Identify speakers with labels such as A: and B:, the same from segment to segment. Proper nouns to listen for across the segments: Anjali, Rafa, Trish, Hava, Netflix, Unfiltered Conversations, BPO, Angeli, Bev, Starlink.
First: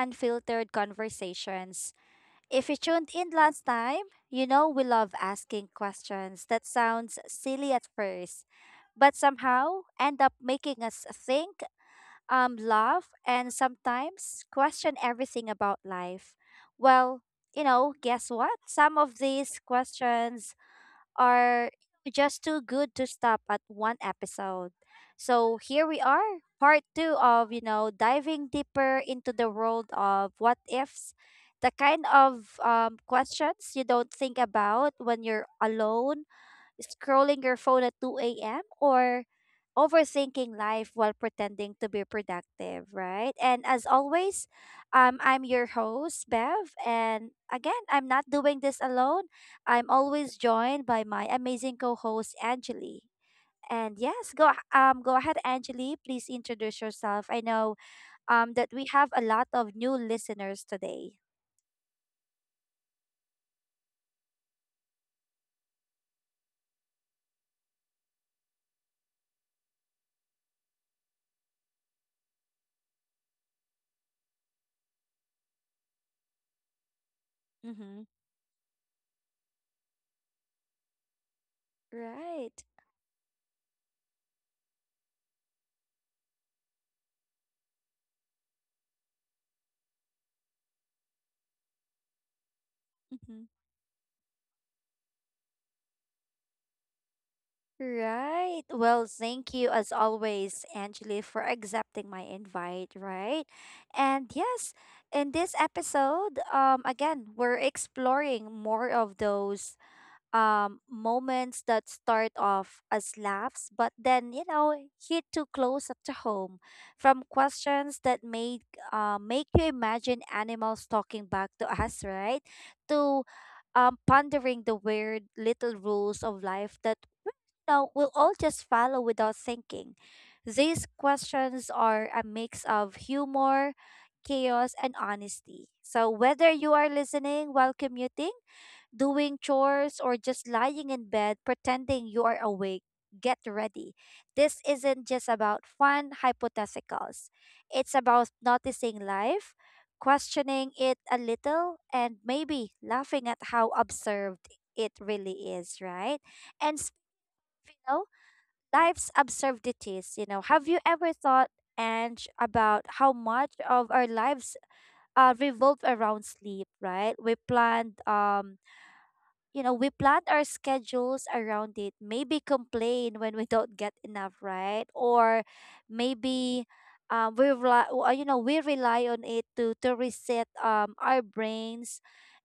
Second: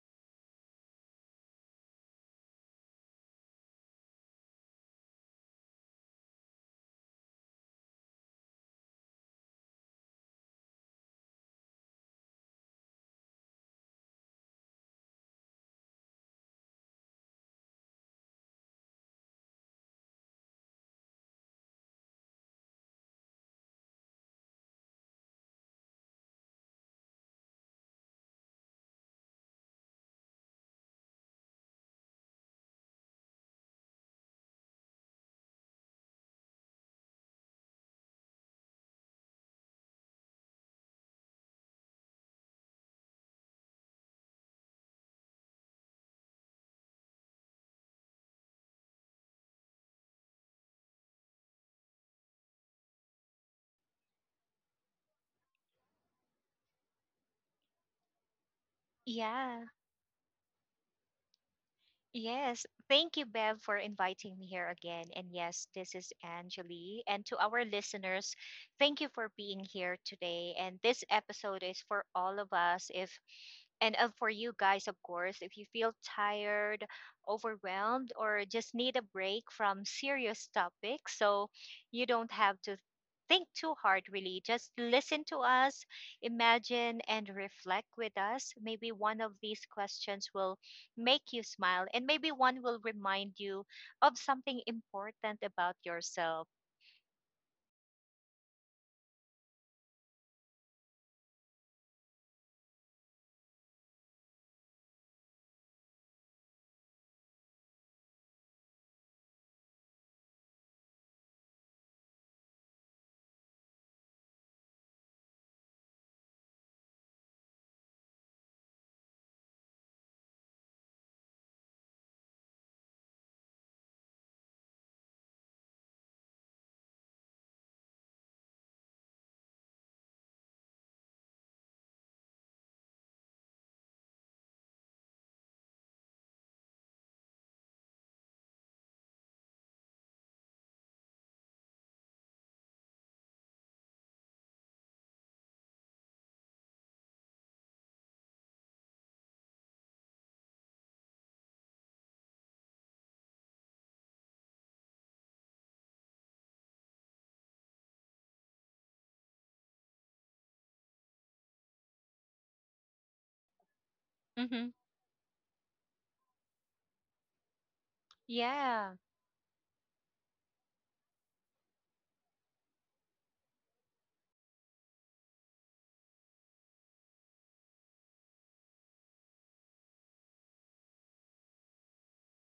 A: Unfiltered Conversations. If you tuned in last time, you know we love asking questions that sounds silly at first, but somehow end up making us think, laugh, and sometimes question everything about life. Well, guess what? Some of these questions are just too good to stop at one episode. So here we are, part two of, diving deeper into the world of what ifs, the kind of questions you don't think about when you're alone scrolling your phone at 2 a.m. or overthinking life while pretending to be productive, right? And as always, I'm your host, Bev. And again, I'm not doing this alone. I'm always joined by my amazing co host, Angeli. And yes, go ahead, Angeli. Please introduce yourself. I know that we have a lot
B: Yeah.
A: of new listeners today.
B: Yes. Thank you, Bev, for inviting me here again. And yes, this is Anjali. And to our listeners, thank you for being here today. And this episode is for all of us. If and for you guys, of course, if you feel tired,
A: Mm-hmm.
B: overwhelmed, or just need a break from serious topics, so you don't have
A: Right.
B: to think too hard, really. Just listen to us, imagine, and reflect with us. Maybe one of these questions will make you smile, and maybe one will remind you of something important about yourself.
A: Right. Well, thank you as always, Angeli, for accepting my invite, right? And yes, in this episode, again, we're exploring more of those moments that start off as laughs, but then hit too close up to home. From questions that made make you imagine animals talking back to us, right? To pondering the weird little rules of life that we know we'll all just follow without thinking. These questions are a mix of humor, chaos, and honesty. So whether you are listening while commuting doing chores, or just lying in bed pretending you are awake, get ready. This isn't just about fun hypotheticals, it's about noticing life, questioning it a little, and maybe laughing at how absurd it really is, right? And you know, life's absurdities, have you ever thought? And about how much of our lives
B: Mm-hmm.
A: revolve around sleep, right? We planned um
B: Yeah.
A: you know, we plan our schedules around it. Maybe complain when we don't get enough, right? Or maybe we rely, w- you know, we rely on it to reset our brains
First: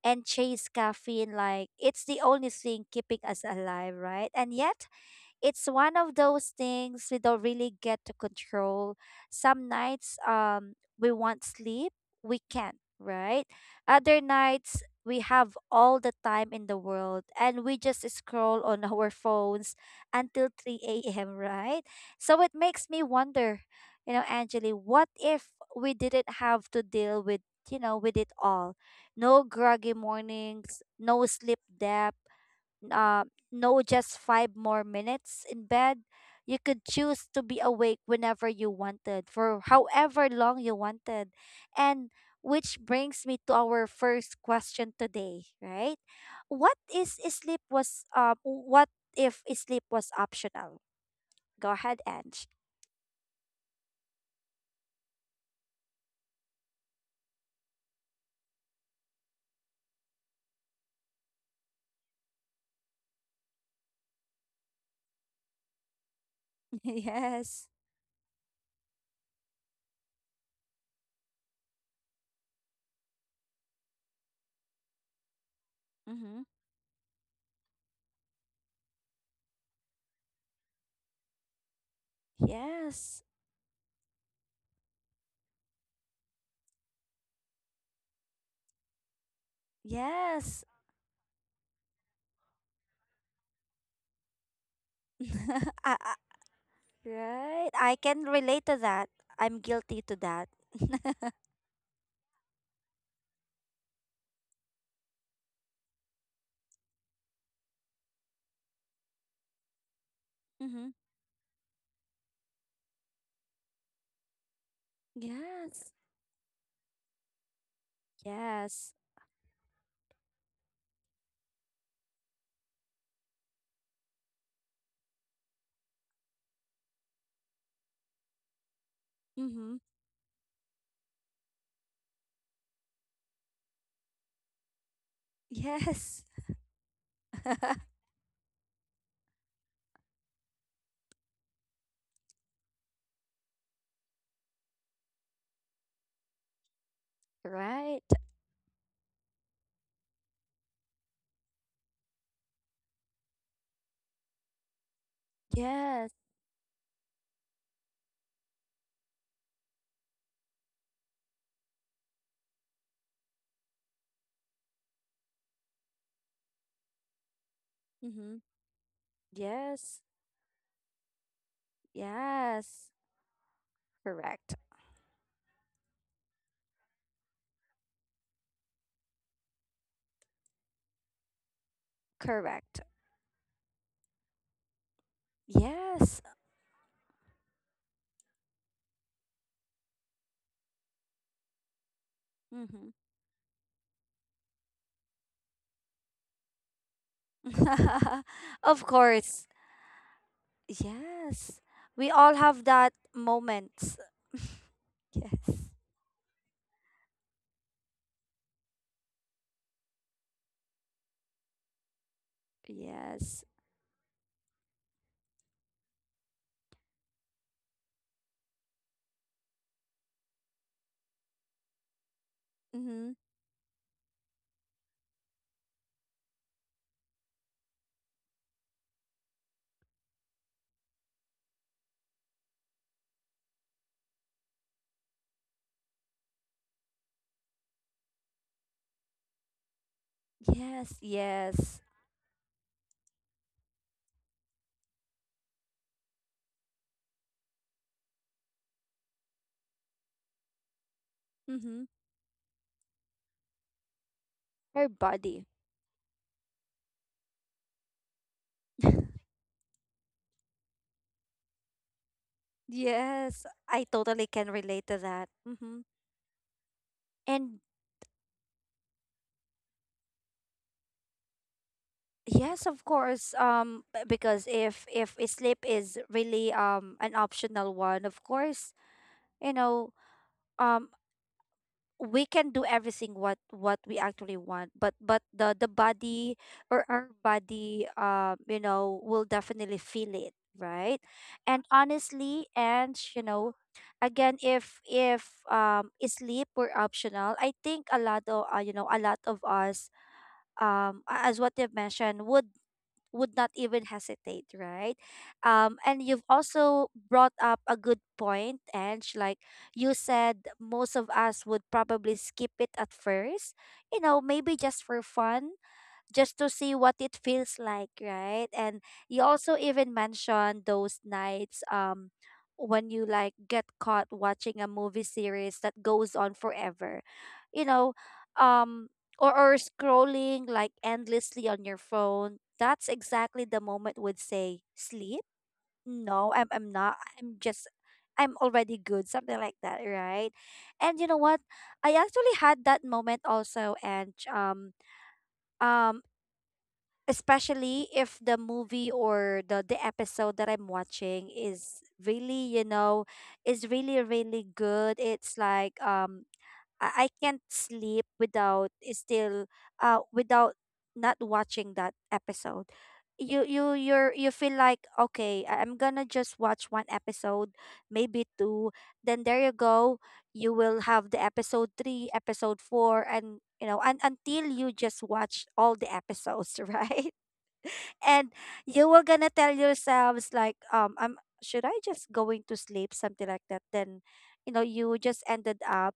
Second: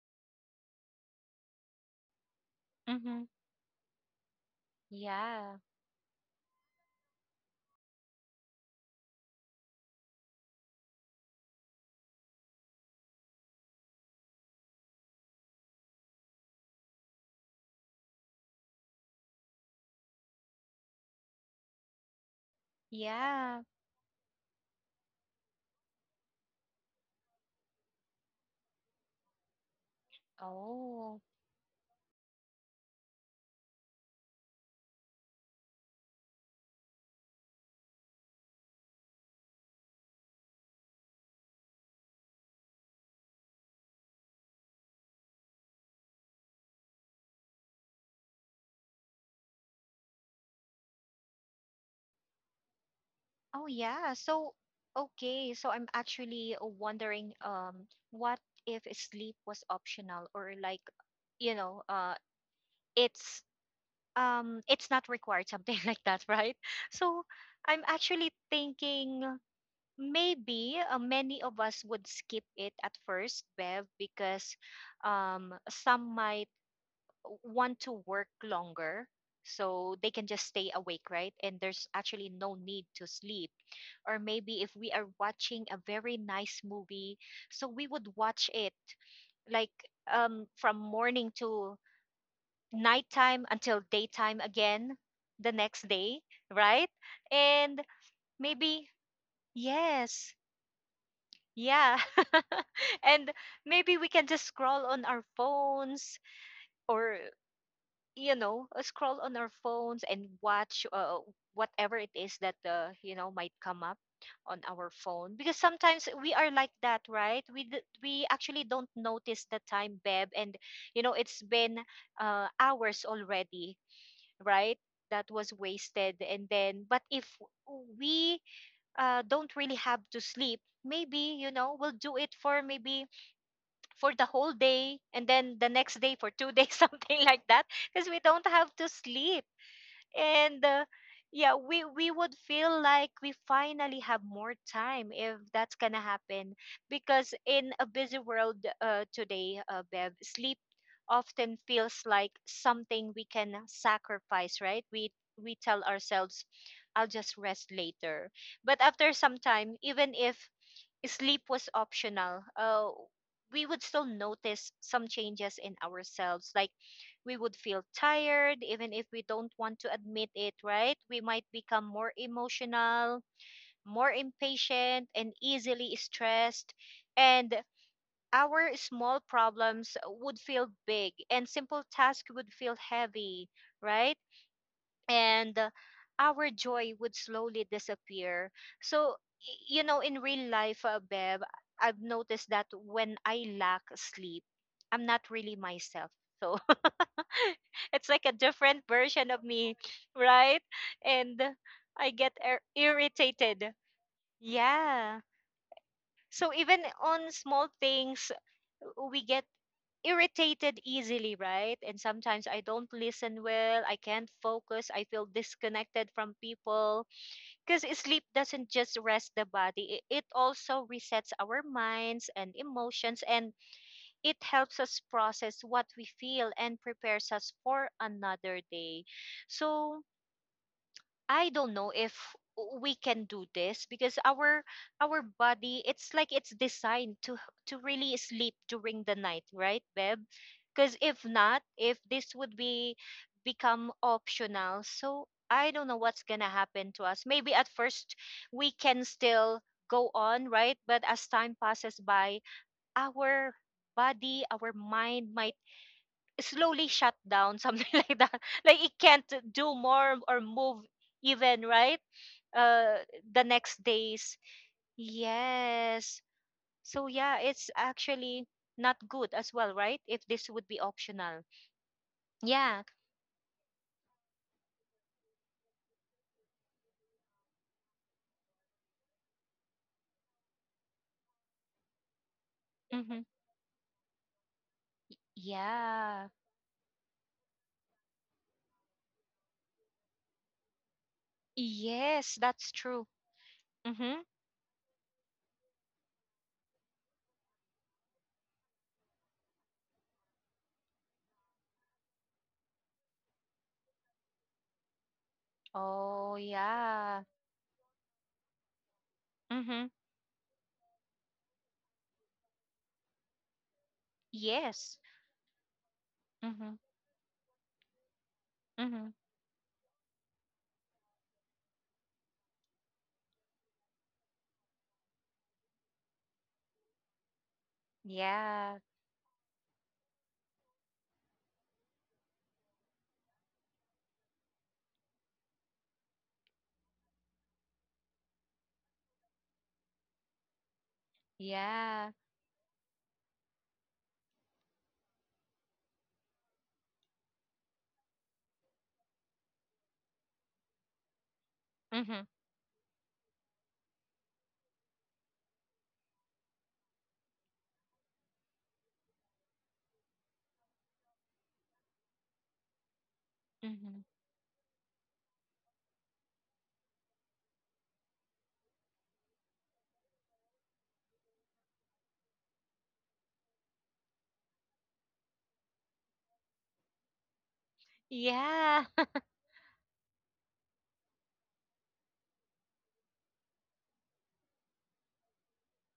A: and chase caffeine like it's the only thing keeping
B: Mm-hmm.
A: us alive, right? And yet
B: Yeah.
A: it's one of those things we don't really get to control. Some nights we want sleep, we can't, right? Other nights we have all the time in the world and we just scroll on our phones until 3 a.m., right? So it makes me wonder,
B: Yeah.
A: Angeli, what if we didn't have to deal with it all? No groggy mornings,
B: Oh.
A: no sleep debt, uh, no just 5 more minutes in bed, you could choose to be awake whenever you wanted for however long you wanted. And which brings me to our first question today, right? What if is sleep was optional? Go ahead, Ange.
B: Oh yeah. So okay. So I'm actually wondering what if sleep was optional, or like, you know, uh it's it's not required, something like that, right? So
A: Yes.
B: I'm actually thinking maybe many of us would skip it at first, Bev, because some
A: Mm-hmm.
B: might want to work longer so they can just stay awake, right? And there's actually no need to
A: Yes.
B: sleep. Or maybe if we are watching a very nice movie, so we would watch it like
A: Yes.
B: from morning to nighttime until daytime again the next
A: I- I-
B: day, right?
A: right.
B: And
A: I can relate to
B: maybe,
A: that. I'm guilty to
B: yes.
A: that. Mm-hmm.
B: Yeah. And maybe we can just scroll on our phones or, scroll on our phones and watch whatever it is that, might come up on our phone. Because
A: Yes.
B: sometimes we are like that, right? We actually don't
A: Yes.
B: notice the time, Beb. And, it's been hours already, right? That was wasted. And then, but if we don't really
A: Mm-hmm.
B: have to sleep, maybe, we'll do it for maybe for the whole day and then the next day
A: Yes.
B: for 2 days something like that, because we don't have to sleep. And yeah, we would feel like we finally have more time if that's gonna happen, because in a
A: Right.
B: busy world, today, Bev, sleep often feels like something we can sacrifice, right? We tell
A: Yes.
B: ourselves, I'll just rest later, but after some time, even if sleep was optional, we would still notice some changes in ourselves. Like, we would feel
A: Mm-hmm.
B: tired, even if we don't want to
A: Yes.
B: admit it, right? We might become more
A: Yes.
B: emotional, more
A: Correct.
B: impatient, and easily stressed. And our small problems would feel big, and simple tasks would feel
A: Correct.
B: heavy, right? And
A: Yes.
B: our joy would slowly disappear. So, in real life, Bev, I've noticed that
A: Mm-hmm.
B: when I lack sleep, I'm not really myself. So it's like a different
A: Of
B: version of
A: course.
B: me, right? And
A: Yes. We
B: I get
A: all have that
B: irritated.
A: moments.
B: Yeah.
A: Yes.
B: So even on small things, we get irritated easily, right? And sometimes I don't listen
A: Yes.
B: well, I can't focus, I feel disconnected from people, because sleep doesn't just rest the body, it also resets our minds and
A: Mm-hmm.
B: emotions, and it helps us process what we feel and prepares us for another day. So, I don't know if we can do this, because our body, it's like it's designed to really sleep during the night, right, Beb?
A: Yes.
B: Because if not,
A: Yes.
B: if this would be, become optional, so I don't know what's gonna happen to us. Maybe at first we can still go on, right? But as time
A: Mm-hmm.
B: passes by, our body, our
A: Her
B: mind
A: body.
B: might slowly shut down, something like that. Like it can't do more or move even, right? uh the
A: Yes,
B: next
A: I totally
B: days.
A: can relate to that. Mm-hmm.
B: Yes. So yeah,
A: And
B: it's actually not good as well, right? If this would be optional.
A: yes,
B: Yeah.
A: of course. Because if sleep is really an optional one, of course, you know, um, we can do everything
B: Mm-hmm.
A: what we actually want. But the
B: Yeah.
A: body or our body, will definitely feel it, right? And
B: Yes,
A: honestly,
B: that's true. Mm-hmm.
A: again, if sleep were optional, I think a lot of you know a lot of us as what you've mentioned would not even hesitate, right? And you've
B: Oh
A: also
B: yeah.
A: brought up a good point, and like
B: Mm-hmm.
A: you said, most of us would probably skip it at first, maybe just for
B: Yes.
A: fun just to see
B: Mm-hmm.
A: what it feels like, right? And
B: Mm-hmm.
A: you also even mentioned those nights when you like get caught watching a movie series that goes on forever. You know,
B: Yeah.
A: um or scrolling like endlessly on your phone. That's exactly the moment would say sleep. No, I'm not. I'm already good, something like that, right? And you know what? I
B: Yeah.
A: actually had that moment also, and um, especially if the movie or the episode that I'm watching is
B: Mm-hmm.
A: really really good. It's like I can't sleep without still without not watching that episode. You you
B: Mm-hmm.
A: you're you feel like okay, I'm gonna just watch one episode, maybe two. Then there you go. You will have the episode three, episode four, and and until you just watch all the episodes, right? And
B: Yeah.
A: you were gonna tell yourselves like I'm should I just going to sleep, something like that. Then you just ended up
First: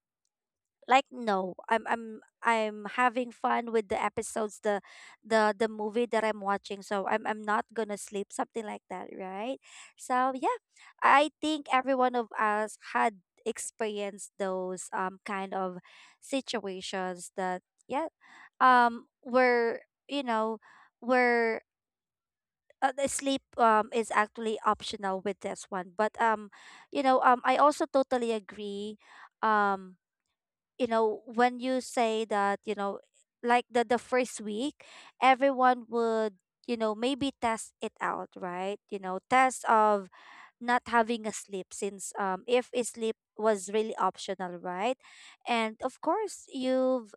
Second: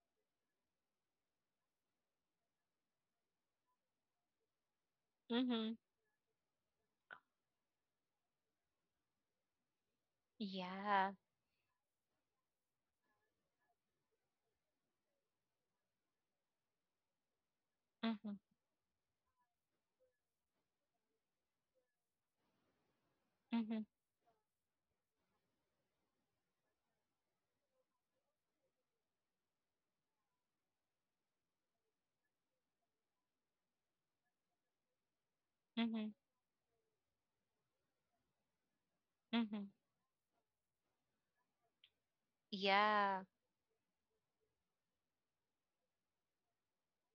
A: like no I'm having fun with the episodes, the
B: Mm-hmm.
A: movie that I'm watching. So I'm not gonna sleep, something like that, right? So yeah,
B: Yeah.
A: I think every one of us had experienced those kind of situations that, yeah,
B: Mm-hmm.
A: were you know were the sleep
B: Mm-hmm.
A: is actually optional with this one. But I also totally agree um when you say that, like the first week everyone
B: Mm-hmm.
A: would, maybe test it out, right? Test
B: Mm-hmm.
A: of not having a sleep since if a sleep
B: Yeah.
A: was really optional, right? And of course, you've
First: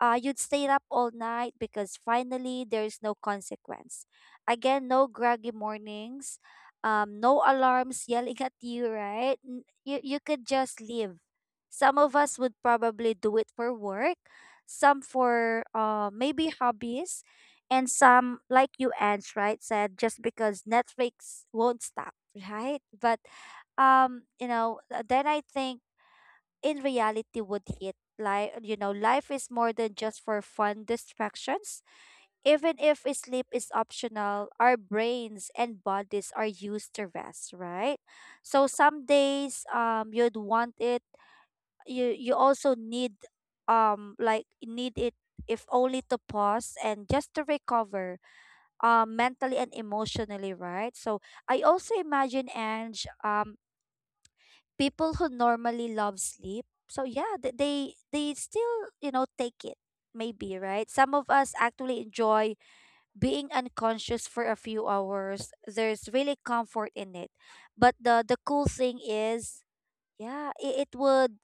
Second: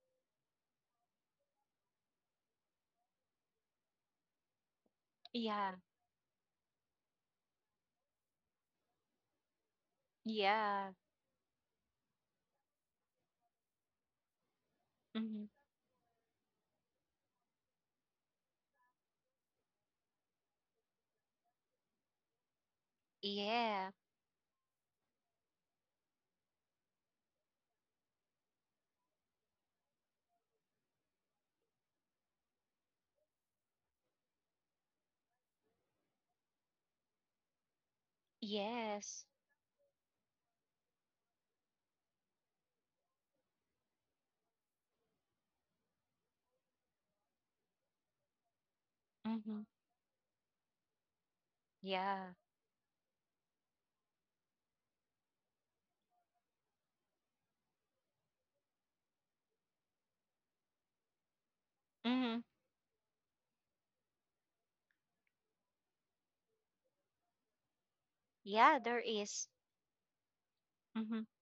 A: uh, you'd stay up all night because finally there's no consequence. Again, no groggy
B: Yeah.
A: mornings, no alarms yelling at you, right? You could just
B: Yeah.
A: live. Some of us would probably do it for work, some
B: Mm-hmm.
A: for maybe hobbies, and some, like you, Ange, right, said just because Netflix won't stop, right? But
B: Yeah.
A: then I think in reality would hit. Like, life is more than just for fun distractions. Even if sleep is optional, our brains and bodies are used to rest, right? So some
B: Yes.
A: days you'd want it, you also need it, if only to pause and just to recover mentally
B: Mm-hmm.
A: and emotionally, right? So I also
B: Yeah.
A: imagine Ange, people who normally love sleep, so yeah, they still, take it maybe, right? Some of us actually
B: Mm-hmm.
A: enjoy being unconscious for a few hours. There's really comfort in it. But the cool
B: Yeah,
A: thing
B: there is.
A: is, yeah, it
B: Mm-hmm.
A: would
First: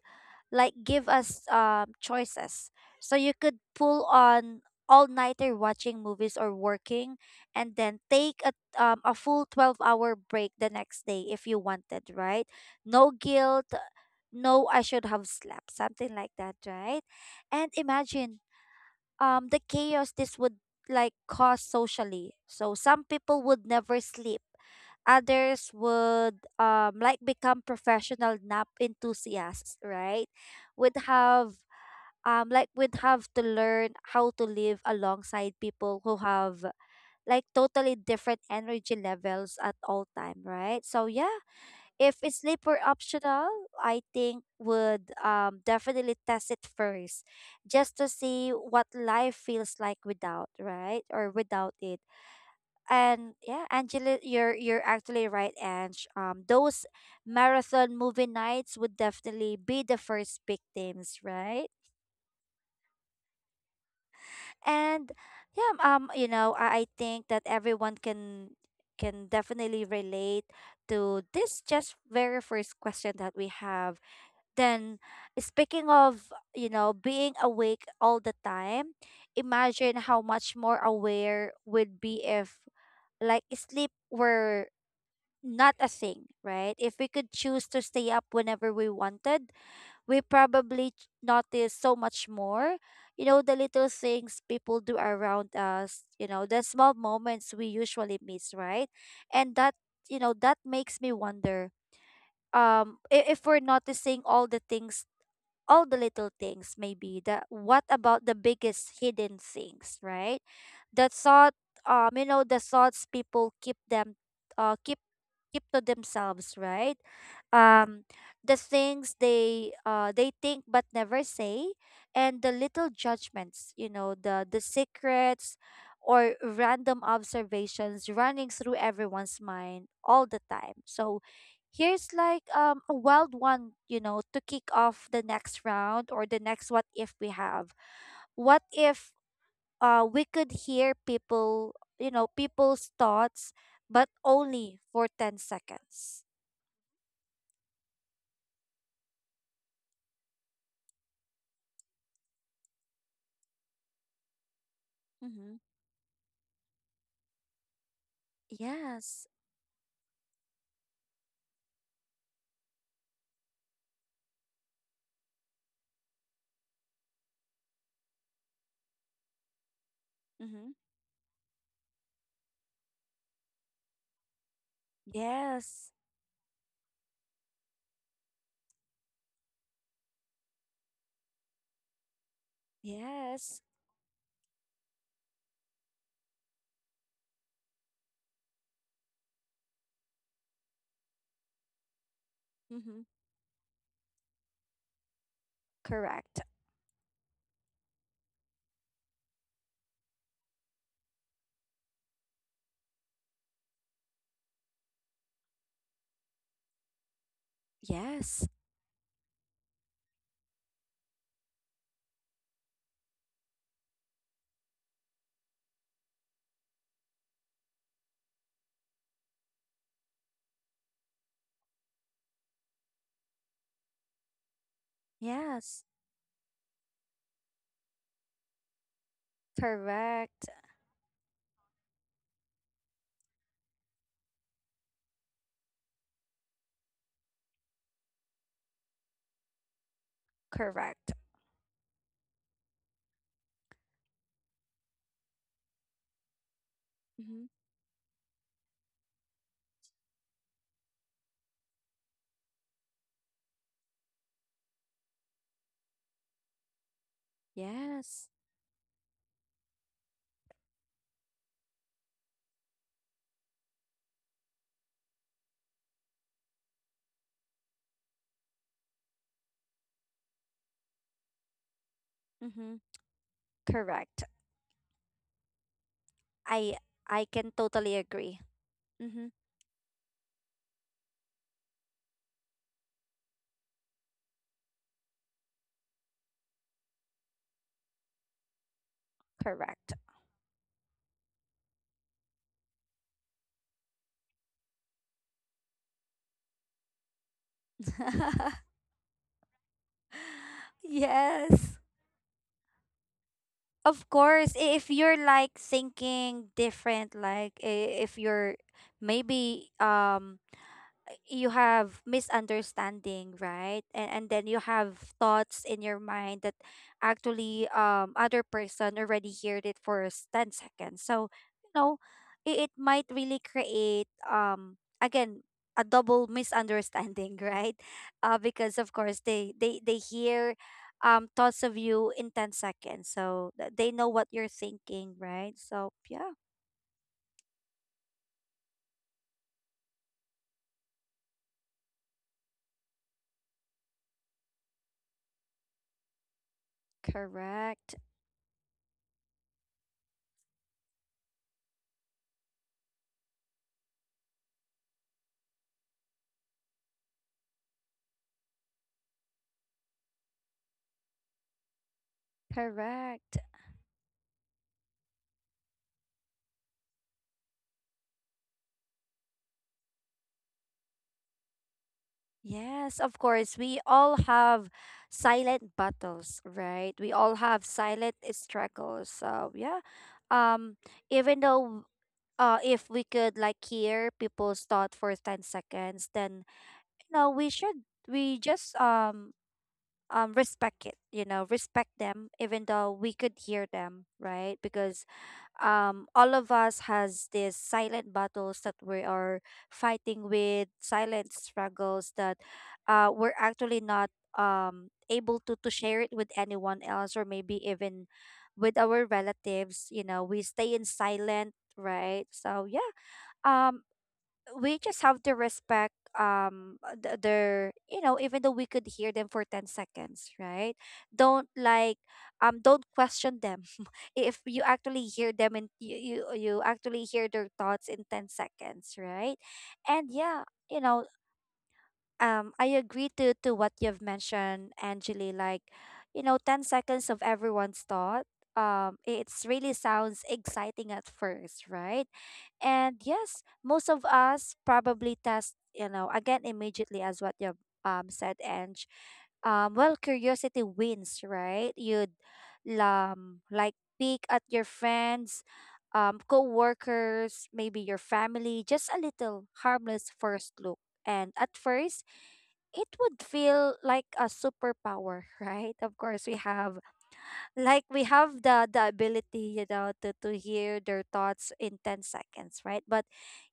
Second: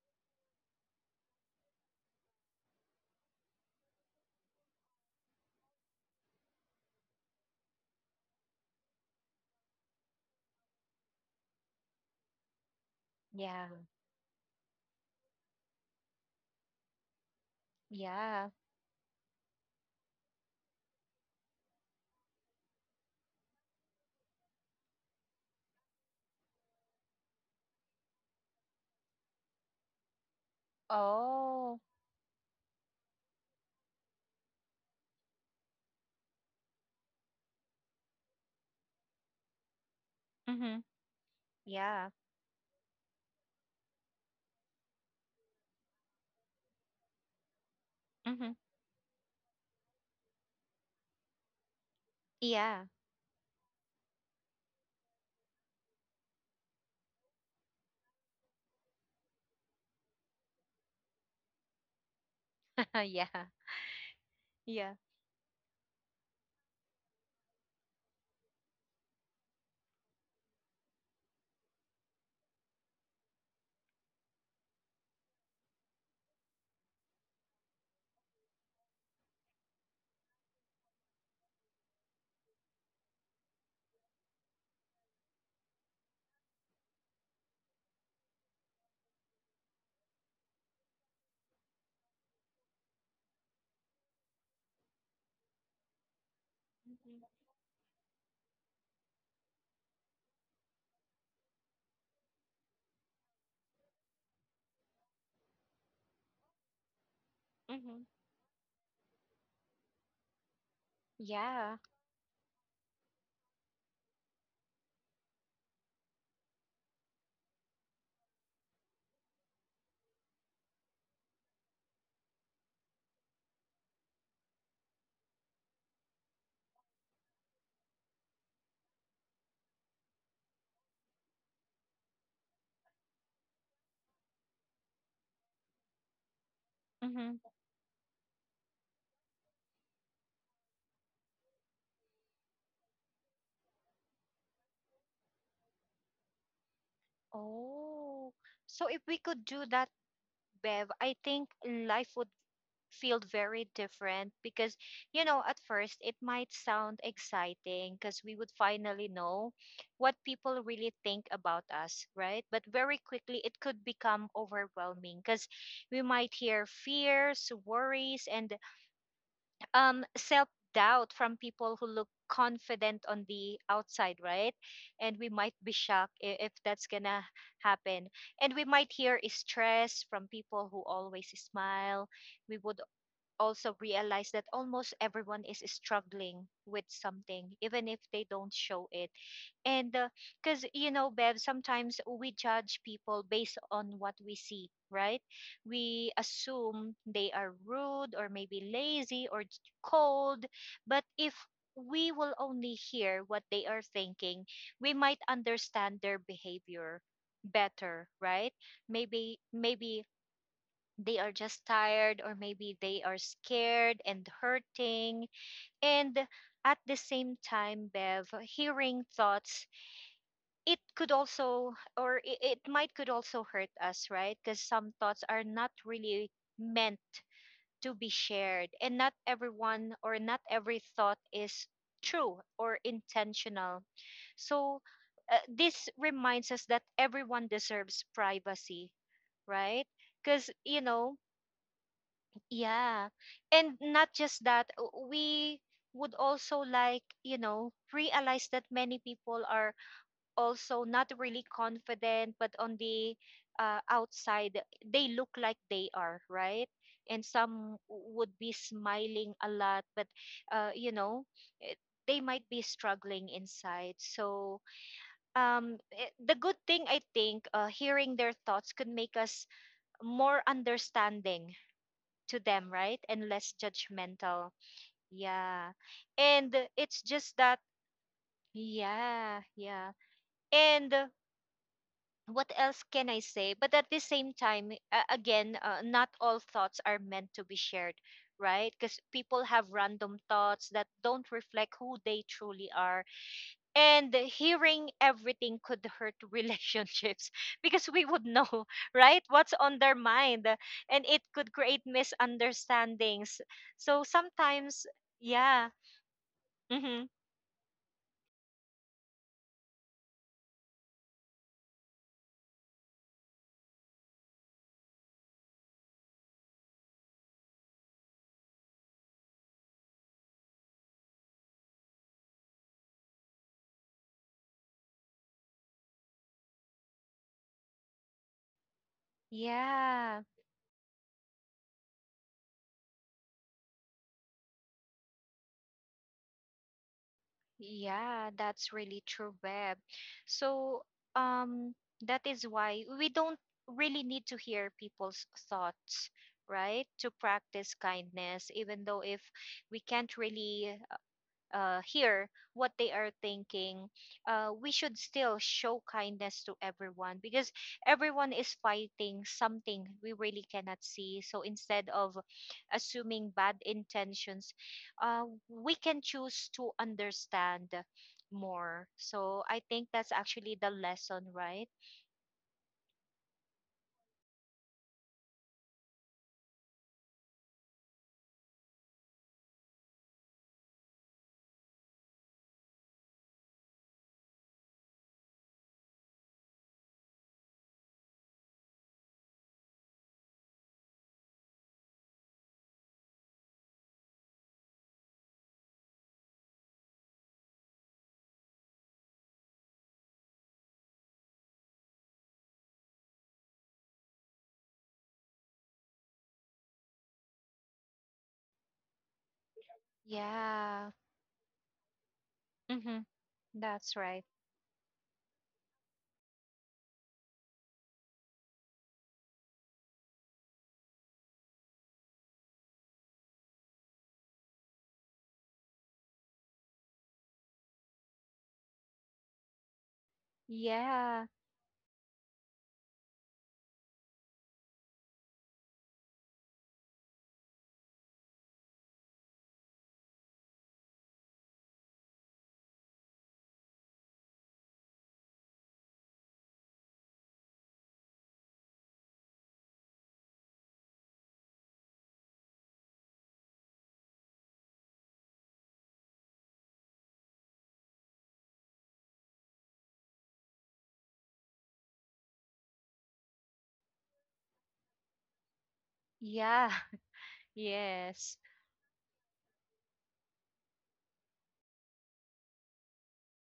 A: like give us choices. So you could pull on all nighter watching movies or working and then take a full 12-hour hour break the next day if you wanted, right? No
B: Yeah.
A: guilt, no I should have slept, something like that, right? And imagine
B: Yeah.
A: the chaos this would like cause socially. So some people would never sleep, others would like become professional nap enthusiasts, right? would have
B: Oh.
A: um like would have to learn how to live alongside people who have like totally different energy levels at all time,
B: Mm-hmm.
A: right? So yeah,
B: Yeah.
A: if it's sleep were optional, I think would definitely test it first just to see
B: Mm-hmm.
A: what life feels like without, right? Or without it.
B: Yeah.
A: And yeah, Angela, you're actually right, Ange, those marathon movie nights would definitely be the first victims, right?
B: Yeah. Yeah.
A: And yeah, I think that everyone can definitely relate to this just very first question that we have. Then speaking of, being awake all the time, imagine how much more aware would be if like sleep were not a thing, right? If we could choose to stay up whenever we wanted, we probably notice so much more. The little things people do around us, the small moments we usually miss, right? And that makes me wonder if we're noticing all the little things maybe, that, what
B: Mm-hmm.
A: about the biggest hidden things, right? the thought
B: Yeah.
A: um you know the thoughts people uh keep keep to themselves, right? Um, the things they think but never say, and the little judgments, the secrets or random observations running through everyone's mind all the time. So here's like a wild one, to kick off the next round or the next what if we
B: Mm-hmm.
A: have. What if we could hear people's thoughts but only for 10 seconds.
B: Oh. So if we could do that, Bev, I think life would feel very different, because
A: Mm-hmm.
B: at first it might sound exciting, because we would finally
A: Yes.
B: know what people really think about us, right? But very quickly it could become overwhelming, because we might hear fears, worries, and self
A: Mm-hmm.
B: doubt from people who look confident on the outside, right? And we might be
A: Yes.
B: shocked, if that's gonna happen. And we might hear stress from people who always smile. We would
A: Yes.
B: also realize that almost everyone is struggling with something, even if they don't show it. And because, Bev, sometimes we judge
A: Mm-hmm.
B: people based on what we see, right? We
A: Correct.
B: assume they are rude, or maybe lazy, or cold. But if we will only hear what they are thinking, we might understand their behavior better, right?
A: Yes.
B: Maybe they are just tired, or maybe they are scared and hurting. And at the same time, Bev, hearing thoughts, it could also, or it might could also hurt us, right? Because some thoughts are not
A: Yes.
B: really meant to be shared, and not everyone or not
A: Correct.
B: every thought is true or intentional. So this reminds us that everyone deserves privacy, right? Because
A: Correct.
B: yeah. And not just that, we would also like,
A: Mm-hmm.
B: realize that many people are also not really confident, but on the outside, they look like they are, right? And some would
A: Yes.
B: be smiling a lot, but, uh, you know, eh, they might be struggling inside. So, the good thing, I think, hearing their thoughts could make us more understanding to them,
A: Mm-hmm.
B: right? And less
A: Correct.
B: judgmental. Yeah. And
A: I
B: it's
A: I
B: just
A: can
B: that,
A: totally agree. Mm-hmm.
B: yeah, yeah. And what else can I say? But at the same time, again, not all thoughts are meant to be shared, right? Because people have
A: Correct.
B: random thoughts that don't reflect who they truly are, and hearing everything could hurt relationships, because we would know, right, what's on their mind. And it could create
A: Yes.
B: misunderstandings, so
A: Of course, i-
B: sometimes,
A: if you're like
B: yeah.
A: thinking
B: Hmm.
A: different, like I- if you're maybe you have misunderstanding, right? And then you have thoughts in your mind that actually other person already heard it for 10 seconds, so you know it might really create again a double misunderstanding, right? Because of course they
B: Yeah,
A: hear thoughts of you in 10 seconds, so they know what you're thinking, right? So yeah,
B: yeah, that's really true, web. So um that is why we don't really need to hear people's thoughts, right, to practice
A: correct,
B: kindness. Even though if we can't really hear what they are thinking, we should still show kindness to everyone, because everyone is fighting something we really cannot see. So instead of assuming
A: correct.
B: bad intentions, uh, we can choose to understand more. So I think that's actually the lesson, right?
A: Yes, of course. We all have silent battles, right? We all have silent struggles. So yeah, um, even though if we could like hear people's thought for 10 seconds, then you know we should we just respect it, you know, respect them even though we could hear them, right? Because all of us has these silent battles that we are fighting with, silent struggles that we're actually not able to share it with anyone else, or maybe even with our relatives. You know, we stay in
B: Yeah.
A: silent, right? So yeah,
B: Mm-hmm.
A: um
B: That's right.
A: we just have to respect their you know, even though we could hear them for 10 seconds, right? Don't like, don't question them, if you actually hear them and you actually hear their thoughts in 10 seconds, right? And yeah, you know,
B: Yeah.
A: I agree to what you've mentioned, Angeli. Like, you know, 10 seconds of everyone's thought, it's really sounds exciting at first, right? And yes, most of us probably test, you know, again immediately as what you said, Ange. Well, curiosity wins, right? You'd like peek at your friends, co-workers, maybe your family, just a little harmless first look. And at first, it would feel like a superpower, right? Of course, we
B: Yeah.
A: have like we
B: Yes.
A: have the ability, you know, to hear their thoughts in 10 seconds, right? But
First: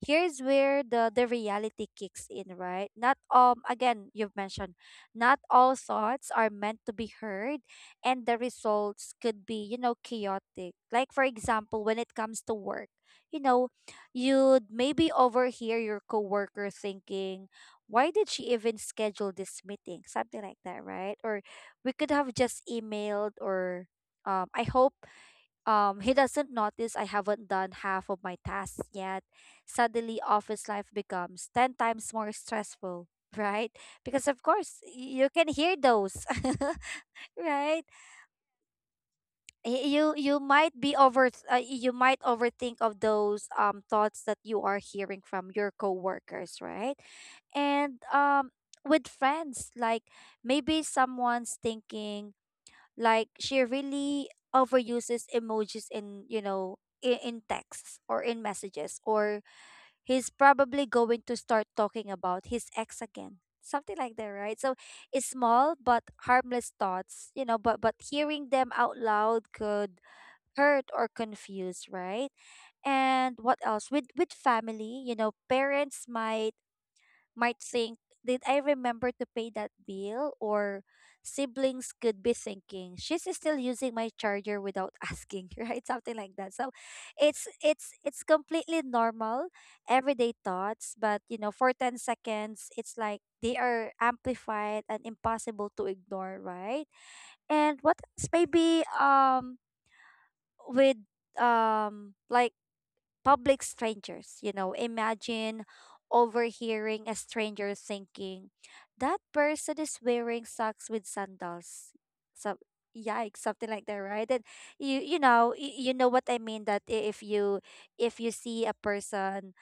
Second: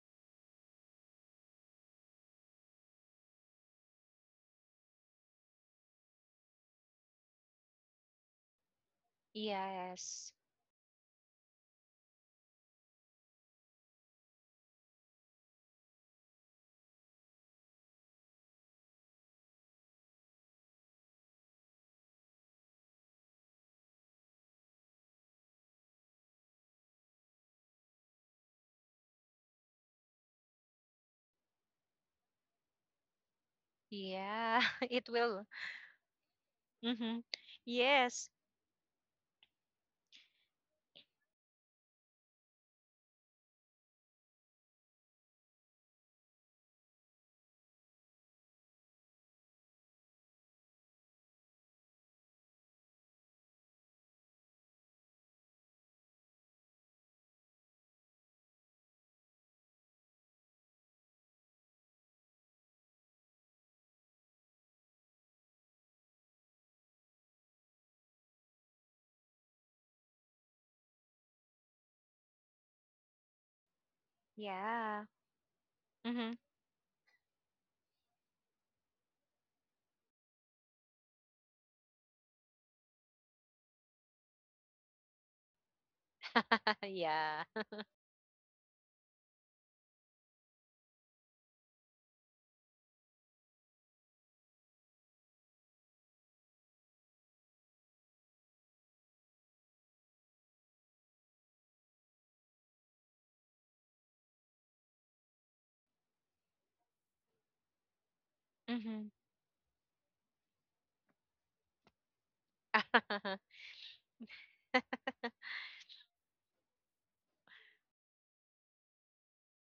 A: here's where the reality kicks in, right? Not again, you've mentioned, not all thoughts are meant to be heard, and the results could be, you know,
B: Yes.
A: chaotic. Like for example, when it comes to work, you know, you'd maybe overhear your coworker thinking, why did she even schedule this meeting, something like that, right? Or we could have just emailed, or I hope he doesn't notice I haven't done half of my tasks yet. Suddenly, office life becomes 10 times more stressful, right? Because of
B: Yeah.
A: course,
B: It
A: you can
B: will.
A: hear those,
B: Mhm.
A: right?
B: Yes.
A: You might be over, you might overthink of those thoughts that you are hearing from your coworkers, right? And with friends, like maybe someone's thinking, like she really overuses emojis in, you know, in texts or in messages, or he's probably going to start talking about his ex, again something like that, right? So it's small but harmless thoughts, you know, but hearing them out loud could hurt or confuse, right? And what else, with family,
B: Yeah.
A: you know, parents
B: Mhm.
A: might think, did I remember to pay that bill? Or siblings could be thinking, she's still using my charger without asking, right? Something like that. So
B: Yeah.
A: it's completely normal everyday thoughts, but you know, for 10 seconds, it's like they are amplified and impossible to ignore, right? And what else? Maybe with like public strangers. You know, imagine overhearing a stranger thinking,
B: Mhm.
A: that person is wearing socks with sandals. So,
B: Mhm.
A: yikes, something like that, right? And you, you know what I mean, that if you see a person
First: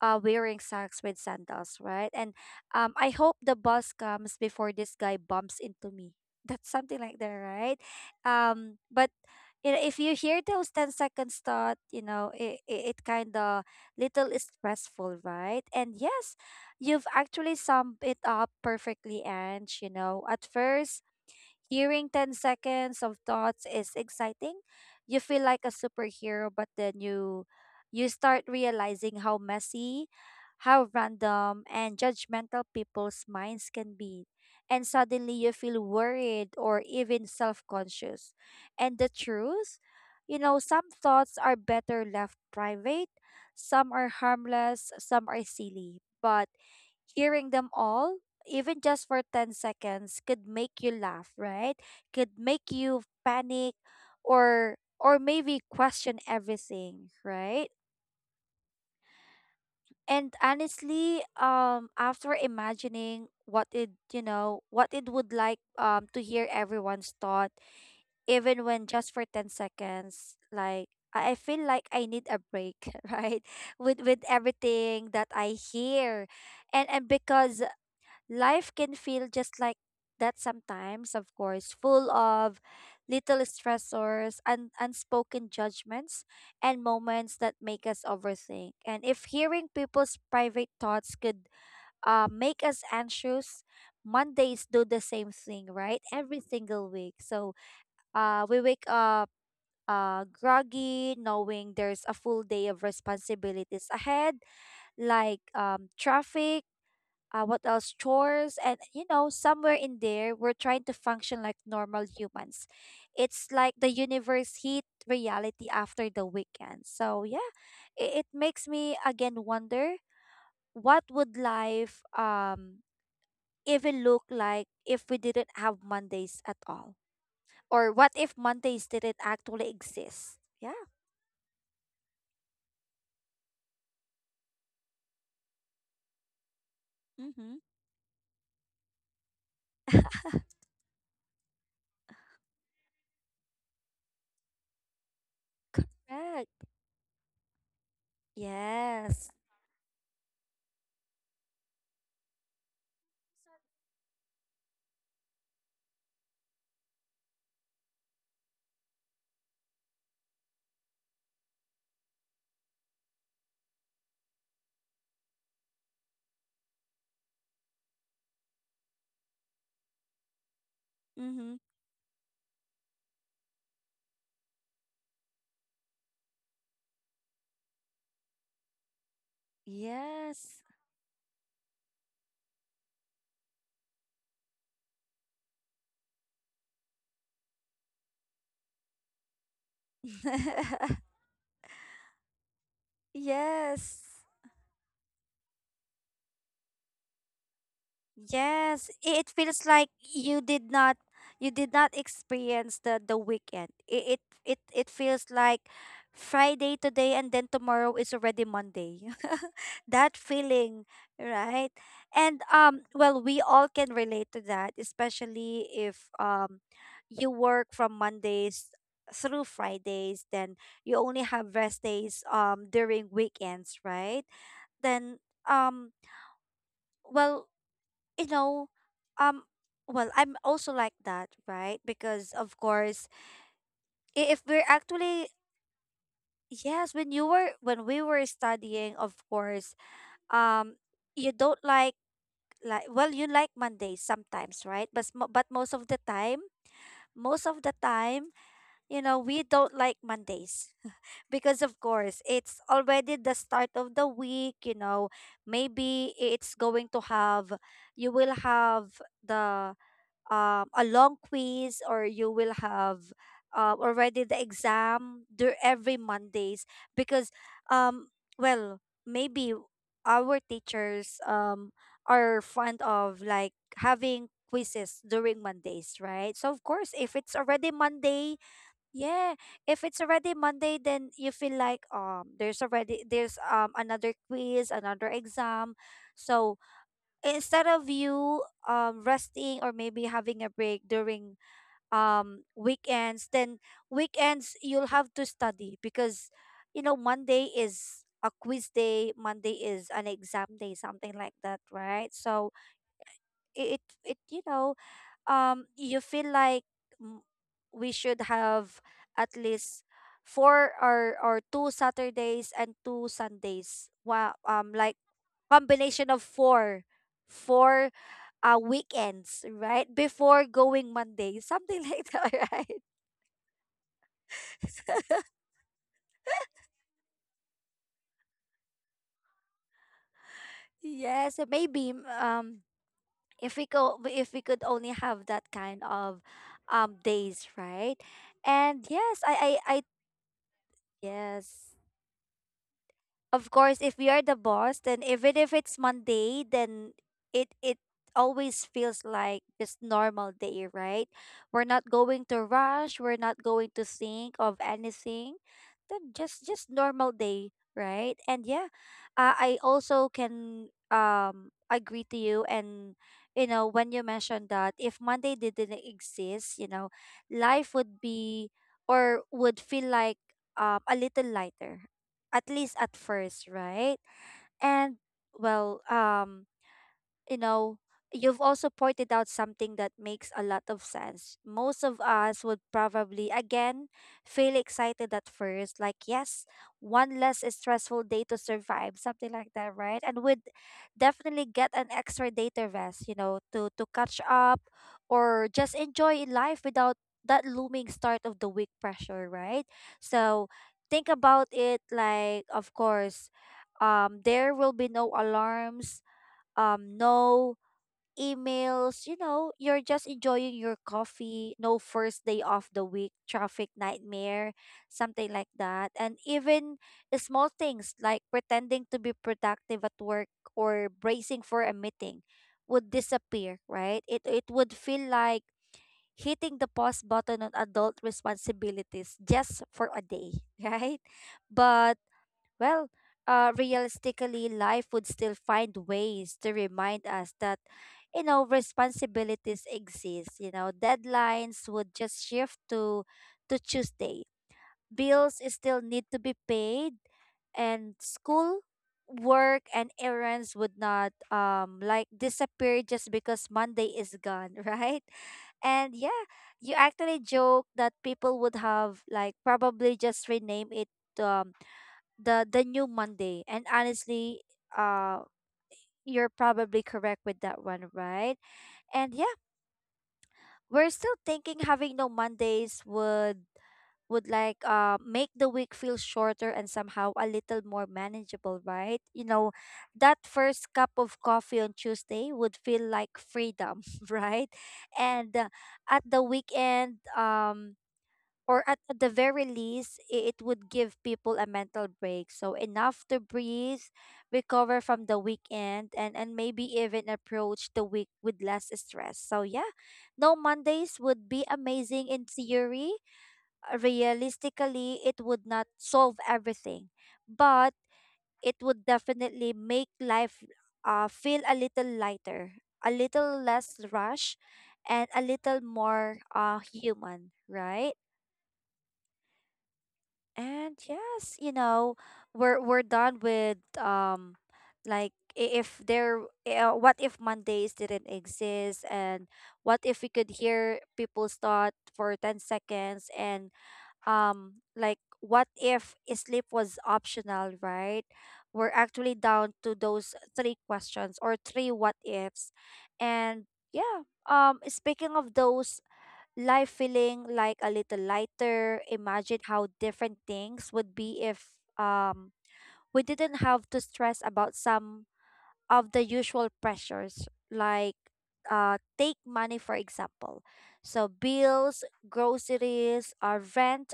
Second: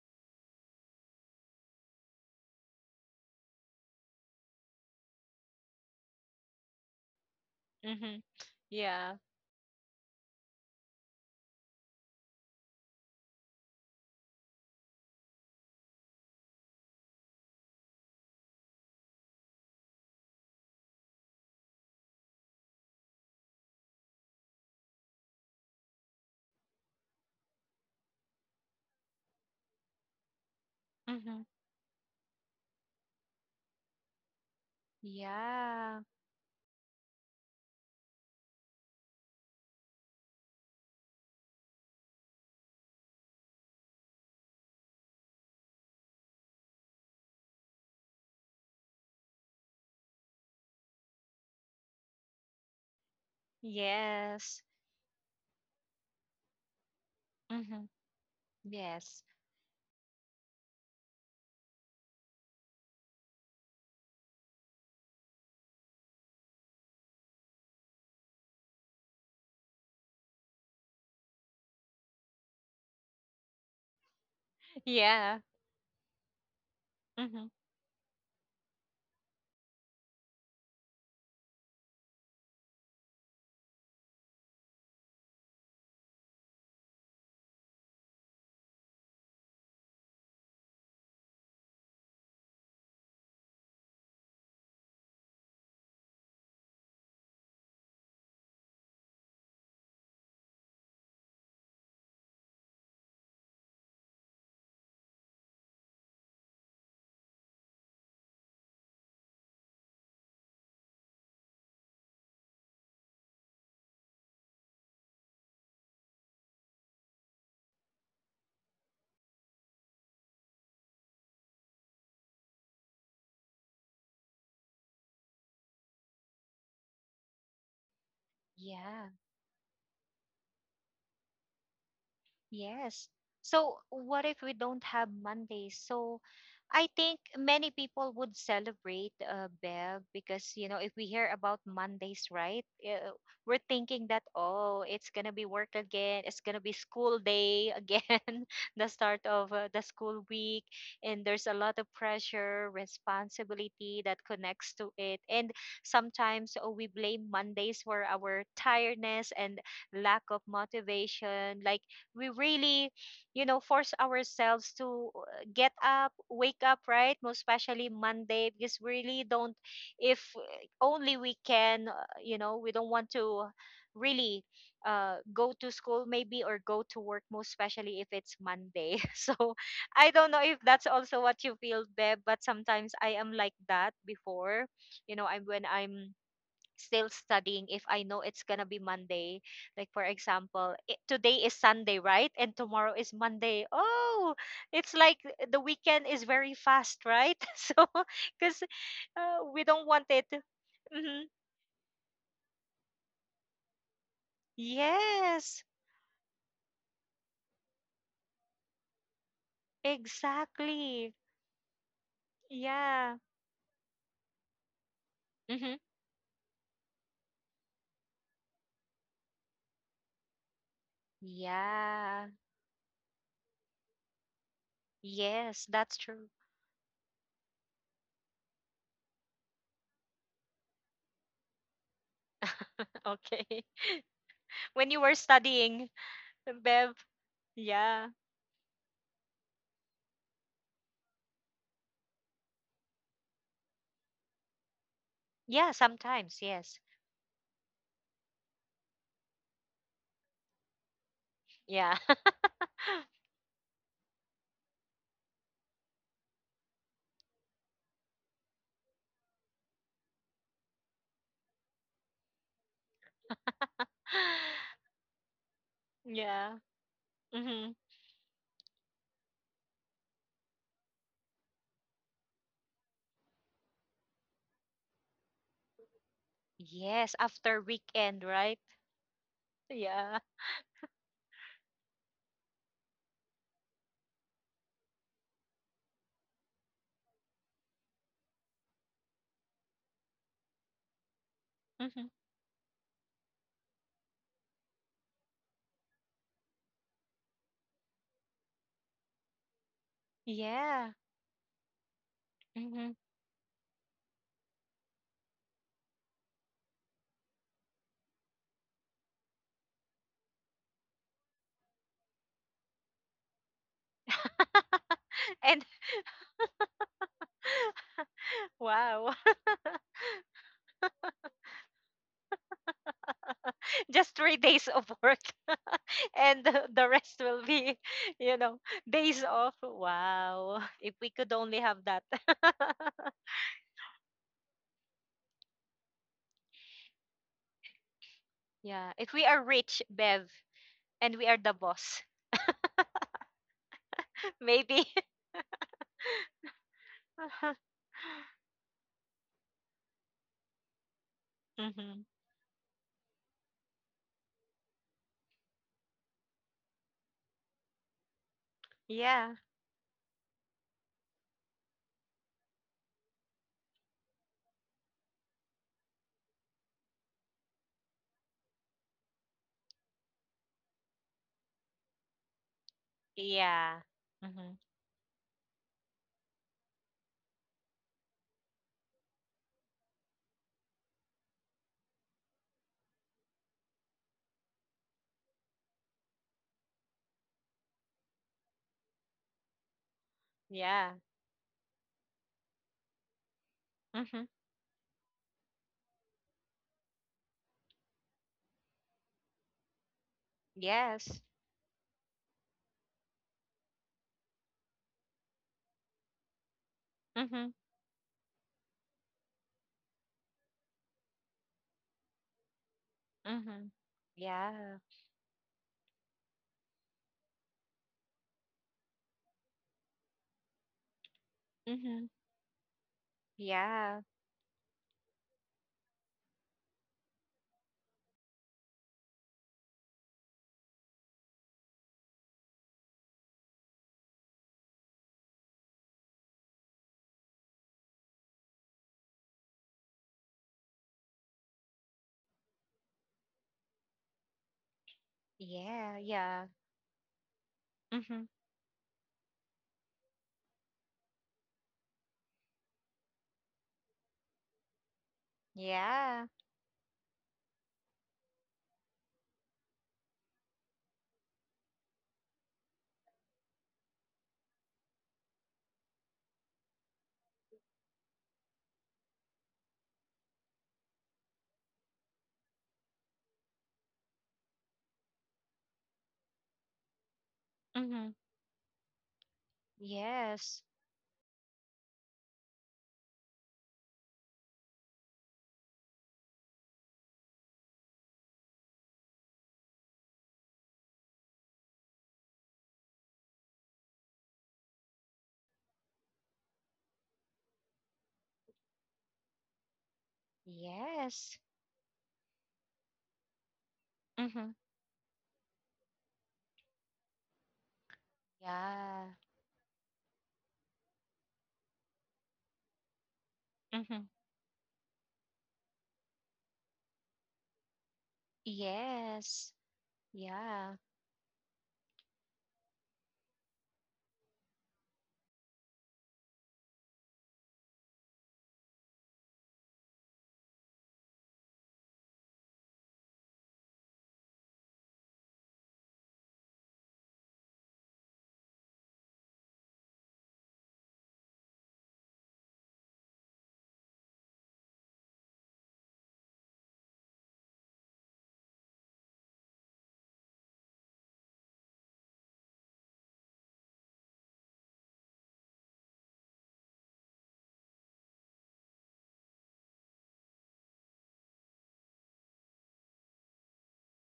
A: wearing socks with sandals, right? And I hope the bus comes before this guy bumps into me. That's something like that, right? But
B: Yeah.
A: you know, if you hear those 10 seconds thought, you know, it kind of little is stressful, right? And yes, you've actually summed it up perfectly, and you know, at first, hearing 10 seconds of thoughts is exciting. You feel like a superhero, but then you start realizing how messy, how
B: Mhm.
A: random and judgmental people's minds can be. And suddenly you feel
B: Yeah.
A: worried or even self-conscious. And the truth, you know, some thoughts are better left private, some are harmless, some are silly. But hearing them all, even just for 10 seconds, could make you laugh, right? Could make you panic,
B: Yes.
A: or maybe question everything, right?
B: Mhm. Yes.
A: And honestly, after imagining what it, you know, what it would like to hear everyone's thought, even when just for 10 seconds, like I feel like I need a break, right? With everything that
B: Yeah.
A: I hear, and
B: Mhm.
A: because life can feel just like that sometimes, of course, full of little stressors and unspoken judgments and moments that make us overthink. And if hearing people's private thoughts could make us anxious, Mondays do the same thing, right? Every single week. So we wake up groggy, knowing there's a full day of responsibilities ahead, like traffic, what else, chores, and you know, somewhere in there we're trying to function like normal humans. It's like the universe hit reality after the weekend. So yeah, it makes me again wonder, what would life even look like if we didn't have Mondays at all, or what if
B: Yeah.
A: Mondays didn't actually exist? Yeah.
B: Yes. So, what if we don't have Mondays? So, I think many
A: Mm-hmm.
B: people would celebrate, Bev, because, if we hear about Mondays, right, we're thinking that, oh, it's going to be work again. It's going to be
A: Correct.
B: school day again, the start
A: Yes.
B: of the school week. And there's a lot of pressure, responsibility that connects to it. And sometimes, we blame Mondays for our tiredness and lack of motivation. Like, we really force ourselves to get up, wake up, right? Most especially Monday, because we really don't, if only we
A: Mm-hmm.
B: can, we don't want to really go to school maybe, or go to work, most especially if it's Monday. So I don't know if
A: Yes.
B: that's also what you feel, Beb, but sometimes I am like that before, you know I'm when I'm still studying, if I know it's gonna be Monday. Like for example, today is Sunday, right? And tomorrow is Monday.
A: Yes.
B: Oh, it's like the weekend is very fast, right? So, because
A: Yes, it
B: we
A: feels
B: don't
A: like
B: want it.
A: you did not,
B: Hmm.
A: you did not experience the weekend. It feels
B: Yes,
A: like Friday today and then tomorrow is already Monday. That feeling,
B: exactly.
A: right? And um,
B: Yeah.
A: well, we all can relate to that, especially
B: Hmm.
A: if you work from Mondays through Fridays, then you only have rest days
B: Yeah.
A: during weekends, right? Then
B: Yes,
A: um
B: that's true.
A: well you know, um, well, I'm also like that, right? Because of course,
B: Okay.
A: if we're
B: When you were
A: actually,
B: studying, Bev.
A: yes, when you were, when we
B: Yeah.
A: were studying, of course, um, you don't like well, you like Mondays sometimes, right? But
B: Yeah,
A: most of the
B: sometimes,
A: time,
B: yes.
A: most of the time, you know, we don't like Mondays, because of
B: Yeah.
A: course it's already the start of the week. You know, maybe it's going to have, you will have the a long quiz, or you will have already the exam every
B: Yeah.
A: Mondays because
B: Mm-hmm.
A: um well maybe our teachers are fond of like having quizzes during Mondays, right? So of course
B: Yes,
A: if it's
B: after
A: already
B: weekend,
A: Monday,
B: right?
A: yeah, if it's
B: Yeah.
A: already Monday, then you feel like there's already, there's another quiz, another exam, so instead of you resting or maybe having a break during
B: Mm-hmm.
A: weekends, then weekends you'll have to study, because you know Monday is a quiz day, Monday is an exam day,
B: Yeah.
A: something like that, right? So
B: Mm-hmm.
A: you know, you feel like mm, we should have at least four, or two Saturdays and two Sundays, wow, um, like
B: And
A: combination of four, four
B: wow.
A: weekends, right? Before going Monday, something like that, right?
B: Just 3 days of work and the rest will be, you know, days off. Wow. If we could
A: Yes,
B: only have
A: maybe
B: that.
A: um, if we could only have that kind of days, right?
B: Yeah.
A: And
B: If we
A: yes,
B: are
A: I
B: rich,
A: I I
B: Bev, and we are the
A: yes.
B: boss,
A: Of course, if we are the
B: maybe.
A: boss, then even if it's Monday, then it it always feels like just normal day, right? We're not
B: Mm-hmm.
A: going to rush, we're not going to think of anything, then just normal day, right? And yeah,
B: Yeah.
A: I also can agree to you, and you know, when you mentioned that if Monday didn't exist, you know, life would be or would feel like a little lighter at least at first,
B: Yeah.
A: right?
B: Hmm.
A: And well, you know, you've also pointed out something that makes a lot of sense. Most of us would probably, again, feel excited at first, like, yes, one less stressful day to survive, something like that, right? And would
B: Yeah.
A: definitely get an extra day to rest, you know, to
B: Hmm.
A: catch up or just enjoy in life without that looming start of the week pressure, right? So think
B: Yes.
A: about it, like of course, there will be no alarms,
B: Mhm.
A: no emails, you know, you're just enjoying your coffee, no first day of the week
B: Mhm.
A: traffic nightmare,
B: Yeah.
A: something like that. And even small things like pretending to be productive at work or bracing for a
B: Mhm.
A: meeting would disappear,
B: Yeah.
A: right? It would feel like hitting the pause button on adult responsibilities just for a day, right? But well, realistically, life would still find ways to remind us that, you know, responsibilities exist. You know, deadlines would just shift to Tuesday. Bills still
B: Yeah.
A: need to be
B: Yeah.
A: paid, and
B: Mhm.
A: school, work, and errands would not like disappear just because Monday is gone, right? And
B: Yeah.
A: yeah, you actually joke that people would have like probably just rename it um the new Monday. And honestly, uh you're probably correct with that one, right? And yeah, we're still thinking having no Mondays would like make the week feel shorter and somehow a little more
B: Mhm.
A: manageable, right? You know, that
B: Yes.
A: first cup of coffee on Tuesday would feel like freedom, right? And at the weekend, or at the very least, it would give people a mental break, so enough to breathe, recover from the weekend, and maybe even approach the week with less stress, so yeah, no Mondays would
B: Yes.
A: be amazing in theory.
B: Mhm.
A: Realistically, it would not solve everything, but it would
B: Yeah.
A: definitely make life feel a little lighter, a little less
B: Mhm.
A: rush, and a little more human, right?
B: Yes. Yeah.
A: And yes, we're done with like I- if there what if Mondays didn't exist? And what if we could hear people's thought for 10 seconds? And like what if sleep was optional, right? We're actually down to those three questions or three what ifs. And yeah, speaking of those, life feeling like a little lighter. Imagine how different things would be if um we didn't have to stress about some of the usual pressures, like, take money for example. So bills, groceries, or rent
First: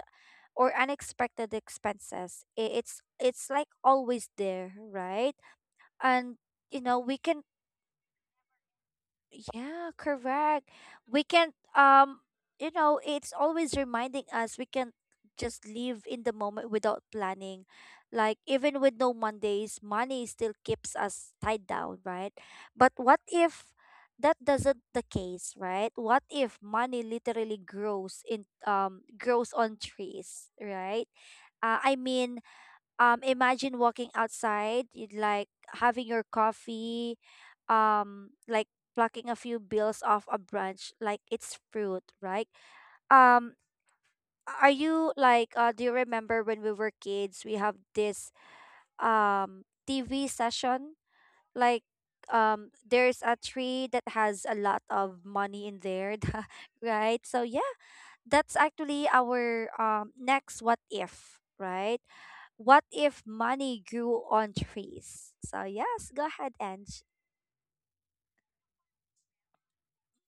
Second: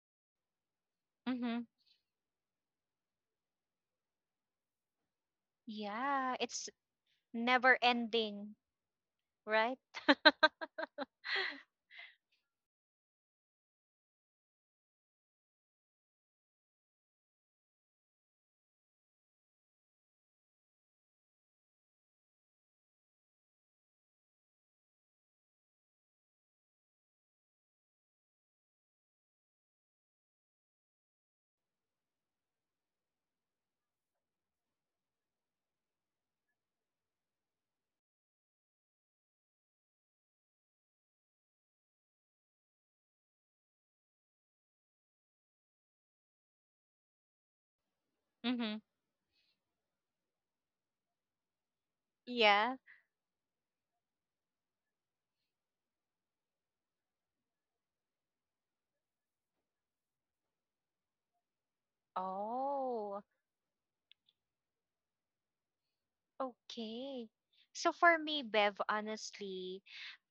A: or unexpected
B: Mhm.
A: expenses. It's like always there, right?
B: Yeah.
A: And
B: It's
A: you know, we can.
B: never ending, right?
A: Yeah, correct. We can't, it's always reminding us we can't just live in the moment without planning. Like, even with no Mondays, money still keeps us tied down, right? But what if that doesn't the case, right? What if money literally grows on trees, right? I mean, imagine walking outside, you'd like having your coffee, like plucking a few bills off a branch like it's fruit, right? um are you like, do you remember when we were kids we have this
B: Mhm.
A: um TV session, like,
B: Yeah.
A: there's a tree that has a lot of money in there, right? So yeah, that's actually our next what if, right? What
B: Oh.
A: if money grew on trees? So yes, go ahead, Ange.
B: Okay. So for me, Bev, honestly,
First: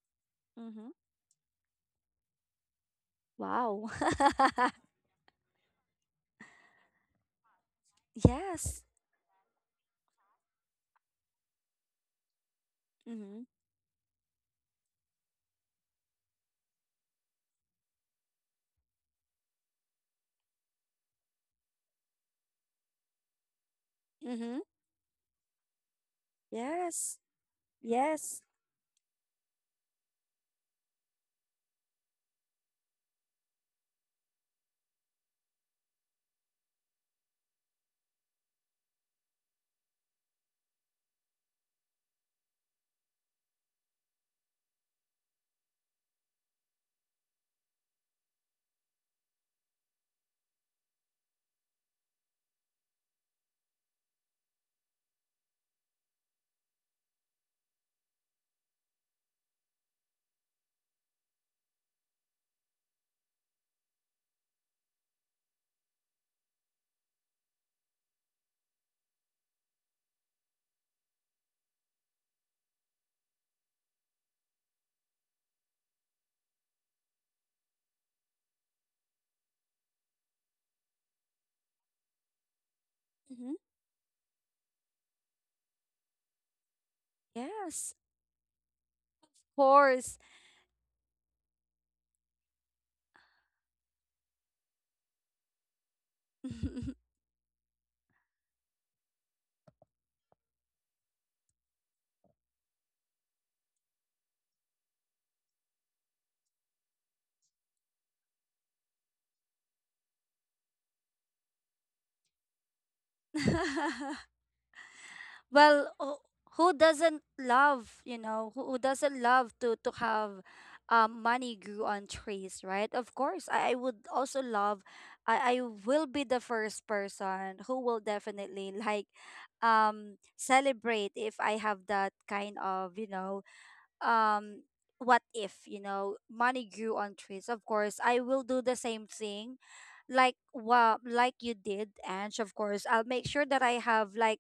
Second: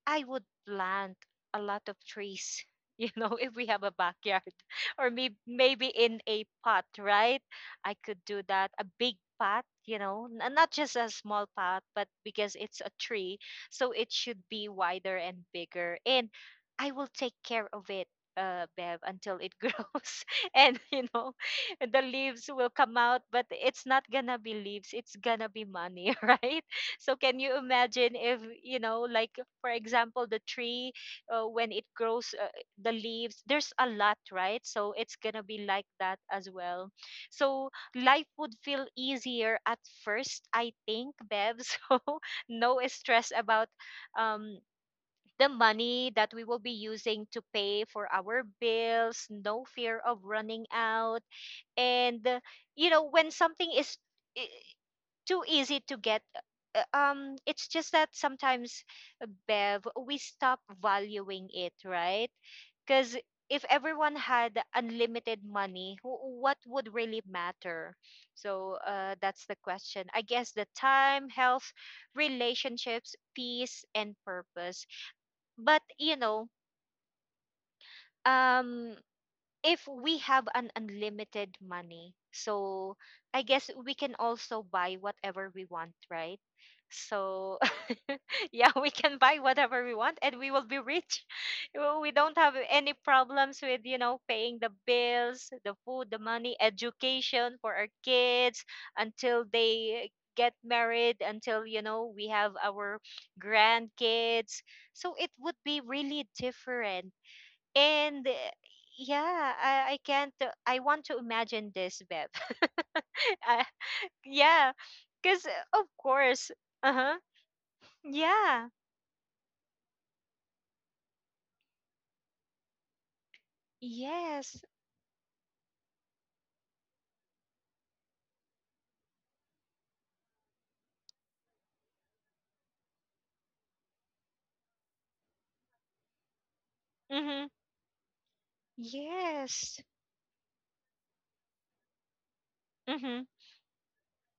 B: I would
A: Mm-hmm.
B: plant a lot of trees, if we have
A: Wow.
B: a backyard or maybe in a pot, right? I could do that,
A: Yes.
B: a big pot, you know, not just a small pot, but because it's a tree,
A: Mm-hmm.
B: so it should be wider and bigger. And I will take care of it. Bev, until it grows, and the leaves will come out, but it's not gonna be
A: Mm-hmm.
B: leaves, it's gonna be money, right? So
A: Yes.
B: can you imagine if,
A: Yes.
B: like for example, the tree when it grows the leaves, there's a lot, right? So it's gonna be like that as well. So life would feel easier at first, I think, Bev. So no stress about um the money that we will be using to pay for our bills, no fear of running out, and you know when something is. i- Too easy to get. It's just that sometimes, Bev, we stop valuing it, right? Because if everyone had unlimited money, what would really matter? So, that's the question, I guess. The time, health, relationships, peace and purpose. But, um if we have an unlimited money, so I
A: Mm-hmm.
B: guess we can also buy whatever we want, right? So
A: Yes.
B: yeah, we can buy
A: Of
B: whatever we
A: course.
B: want and we will be rich. Well, we don't have any problems with, paying the bills, the food, the money, education for our kids until they get married, until, we have our grandkids. So it would be really different. And yeah, I can't, I want to imagine this, Beb. I- yeah, because of
A: Well, who
B: course.
A: who
B: Uh huh,
A: doesn't love, who,
B: yeah,
A: who doesn't love to have money grew on trees, right? Of course, I would also
B: yes,
A: love. I will be the first person who will definitely like celebrate if I have that kind of, um, what if, money grew on trees.
B: mm-hmm.
A: Of course, I will do the same thing,
B: Yes,
A: like, well, like you did, Ange, of course. I'll
B: mm-hmm.
A: make sure that I have like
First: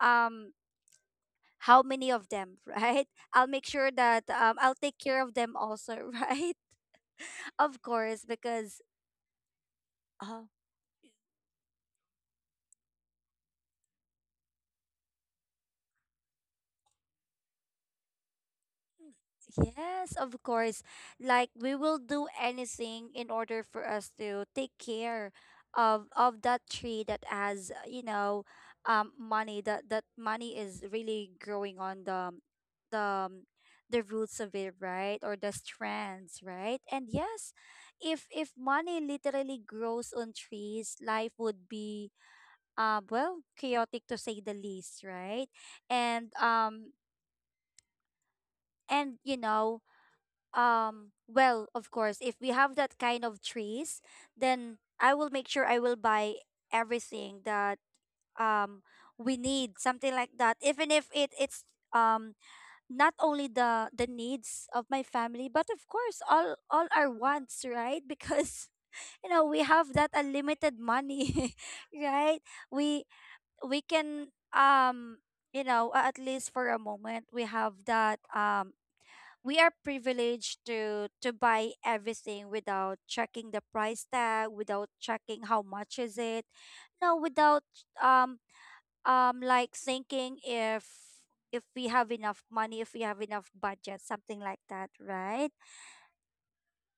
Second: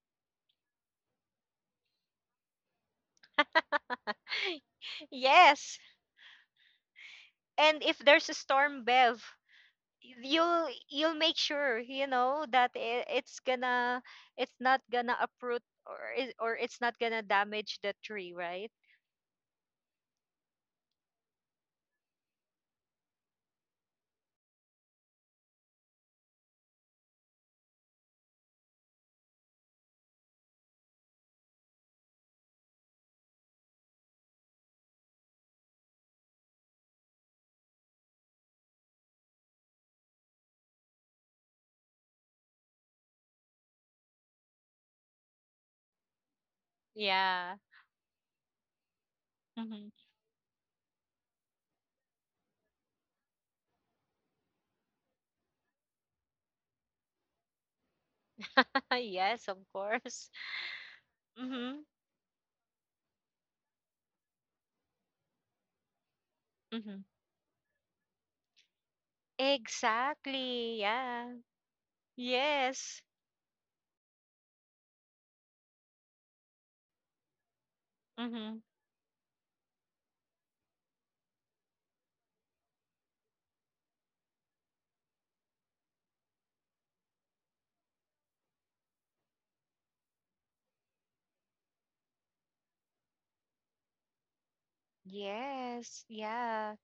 A: um how many of them, right? I'll make sure that, I'll take care of them
B: Yes.
A: also, right? Of
B: And if
A: course,
B: there's a
A: because,
B: storm, Bev,
A: oh,
B: you'll make sure, that I it's not gonna uproot, or it's not gonna damage the tree, right?
A: yes, of course. Like, we will do anything in order for us to take care of that tree that has, money, that money is really growing on the, the roots of it, right? Or the strands, right? And yes, if money literally grows on trees, life would be, well, chaotic to say the least, right? And um,
B: Yeah.
A: and
B: Hmm.
A: well, of course, if we have that kind of trees, then I will make sure I will buy everything that um we
B: Yes, of
A: need, something
B: course.
A: like that. Even if it's
B: Hmm.
A: um not only the needs of my family, but of course all our
B: Mhm.
A: wants, right? Because you know we have that
B: Exactly.
A: unlimited
B: Yeah.
A: money, right? we
B: Yes.
A: we can, at least for a moment, we have that,
B: Mhm.
A: we are privileged to buy everything without checking the price tag, without checking how much is it, no, without um like thinking if we have enough money, if we have enough budget, something like that, right?
B: Yes. Yeah.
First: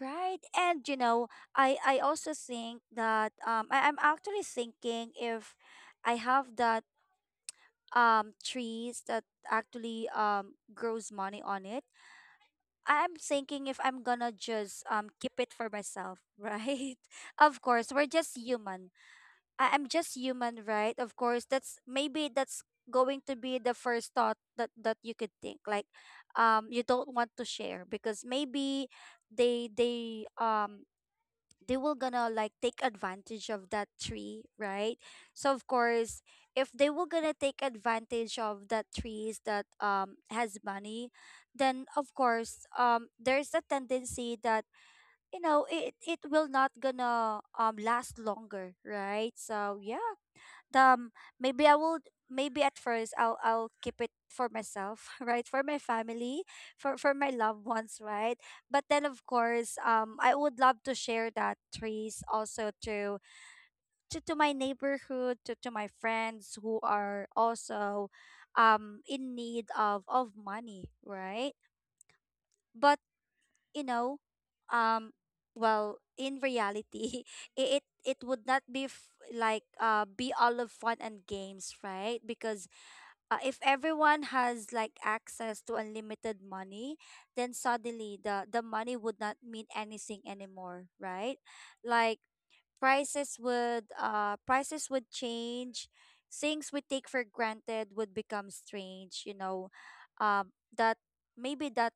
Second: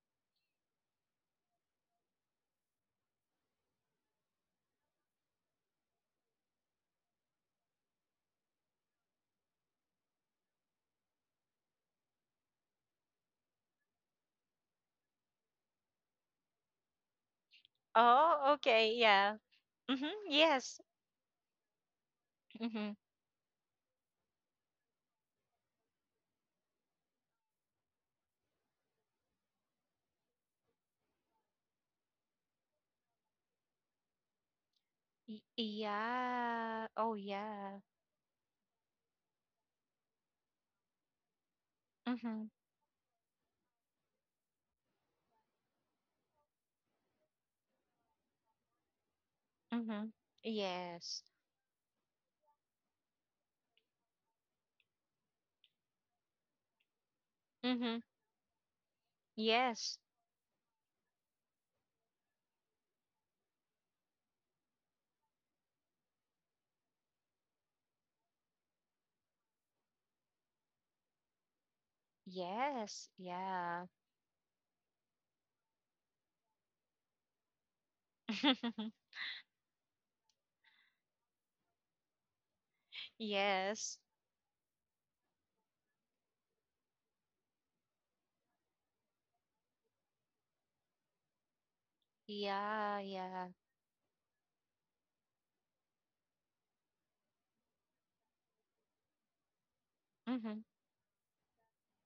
A: Right. And you know, I also think that, I'm actually thinking, if I have that trees that actually grows money on it, I'm thinking if I'm gonna just keep it for myself, right? Of course, we're just
B: Oh,
A: human.
B: okay. Yeah.
A: I'm
B: Mhm.
A: just human,
B: Yes.
A: right? Of course, that's, maybe that's
B: Mhm.
A: going to be the first thought that you could think, like, you don't want to share, because maybe they they um they will gonna like take advantage of that tree, right?
B: Y-
A: So of course, if
B: yeah.
A: they will
B: Oh,
A: gonna take
B: yeah.
A: advantage of that trees that has money, then of
B: Mhm.
A: course there's a tendency that it will not gonna last longer, right? So
B: Mhm.
A: yeah, um
B: Yes.
A: maybe I will. Maybe at first I'll keep it for myself, right? For my family, for my loved
B: Mhm.
A: ones, right? But then of course,
B: Yes.
A: I would love to share that trees also to, to my neighborhood, to my friends who are also in need of money, right?
B: Yes.
A: But,
B: Yeah.
A: you know, um well, in reality, it would not be like, be all of fun and games, right? Because if
B: Yes.
A: everyone has like access to unlimited money, then suddenly the money would not mean anything anymore, right? Like,
B: Yeah, yeah.
A: prices would change, things we take for granted would become strange, you know.
B: Mhm.
A: Um, that, maybe that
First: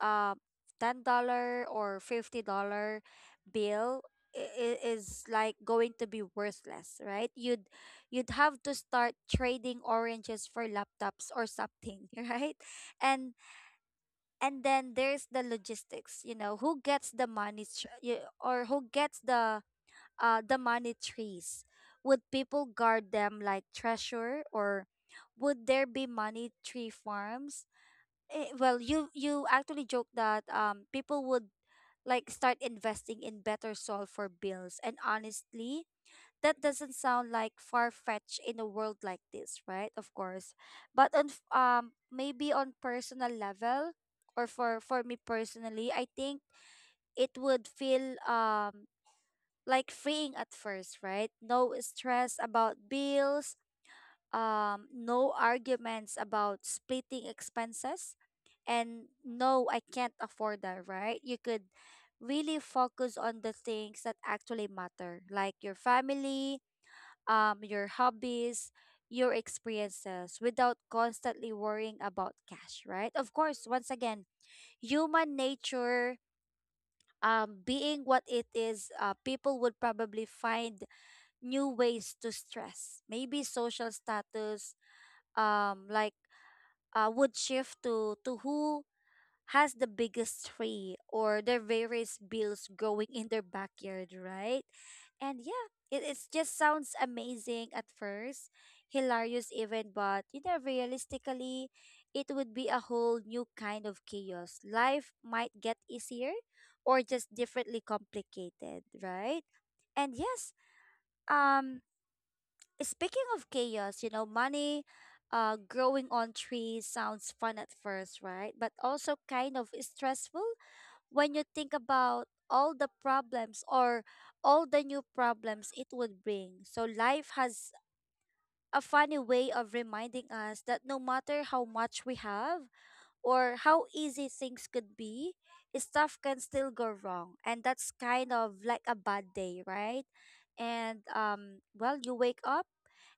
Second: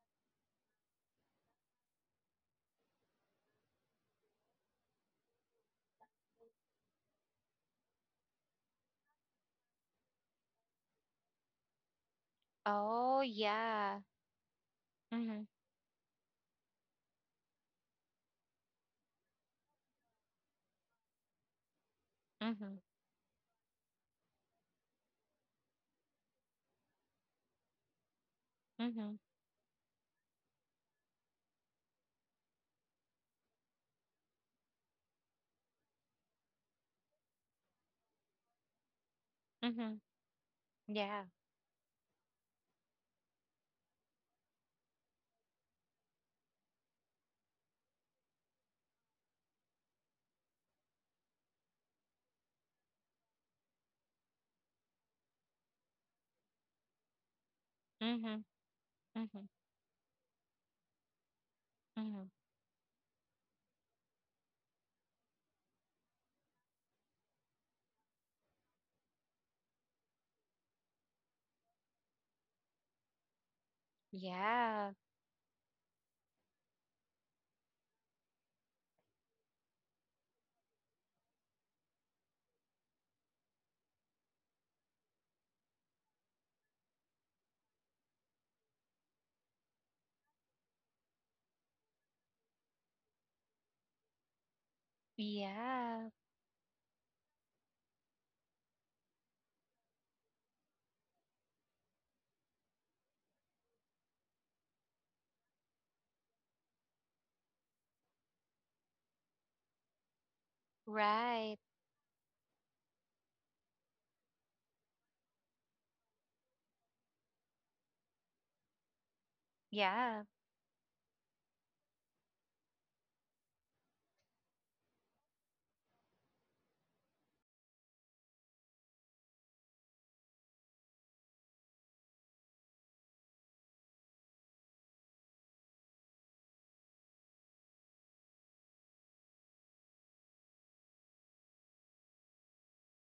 A: uh $10 or $50 bill is like going to be worthless, right? You'd have to start trading oranges for laptops or something, right?
B: Oh,
A: and
B: yeah.
A: and then there's the
B: Mhm.
A: logistics, who gets the money, or who gets the money trees? Would people
B: Mhm.
A: guard them like treasure, or would there be money tree farms? Well, you
B: Mhm.
A: you actually joked that people would like start investing in better soil for bills, and honestly, that doesn't sound like far fetched in a world like this, right?
B: Mhm.
A: Of course, but
B: Yeah.
A: maybe on personal level, or for me personally, I think it would feel like freeing at first, right? No stress about bills, no arguments about splitting expenses,
B: Mhm.
A: and
B: Mhm.
A: no, I can't afford that, right? You could
B: Mhm.
A: really focus on the things that actually matter, like your family, your hobbies, your experiences, without constantly worrying about cash, right? Of course, once again,
B: Yeah.
A: human nature, being what it is, people would probably find new ways to stress. Maybe social status, like, would shift to who has the biggest tree or the various bills growing in their backyard, right? And yeah, it
B: Yeah,
A: it's just sounds amazing at first, hilarious even, but you know, realistically, it would be a whole new kind of chaos. Life might get easier or just differently complicated, right? And yes,
B: right.
A: um speaking of chaos, you know, money, growing on trees sounds fun at first, right? But also kind of
B: Yeah.
A: stressful when you think about all the problems or all the new problems it would bring. So life has a funny way of reminding us that no matter how much we have or how easy things could be, stuff can still go wrong. And that's kind of like a bad day, right? And well, you wake up,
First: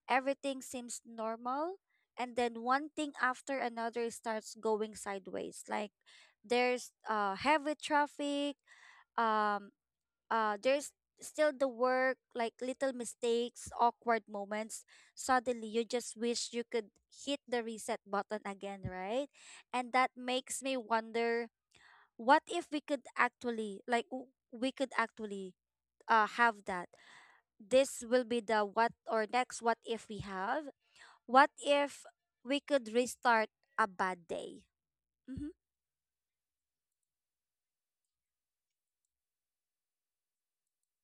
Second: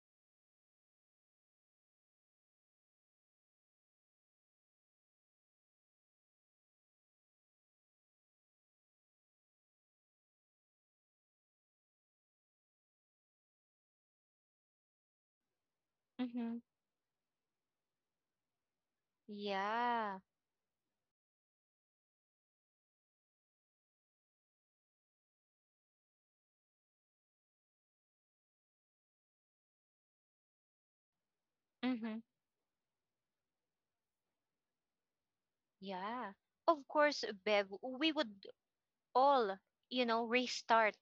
A: everything seems normal, and then one thing after another starts going sideways, like, there's heavy traffic, um there's still the work, like little mistakes, awkward moments, suddenly you just wish
B: Mm-hmm.
A: you could hit the reset button again, right? And that
B: Yeah.
A: makes me wonder, what if we could actually, like, we could actually have that, this will be the, what, or next what if we have, what if
B: Mm-hmm.
A: we could restart a bad day? Mm-hmm.
B: Yeah. Of course, Bev, we would all, restart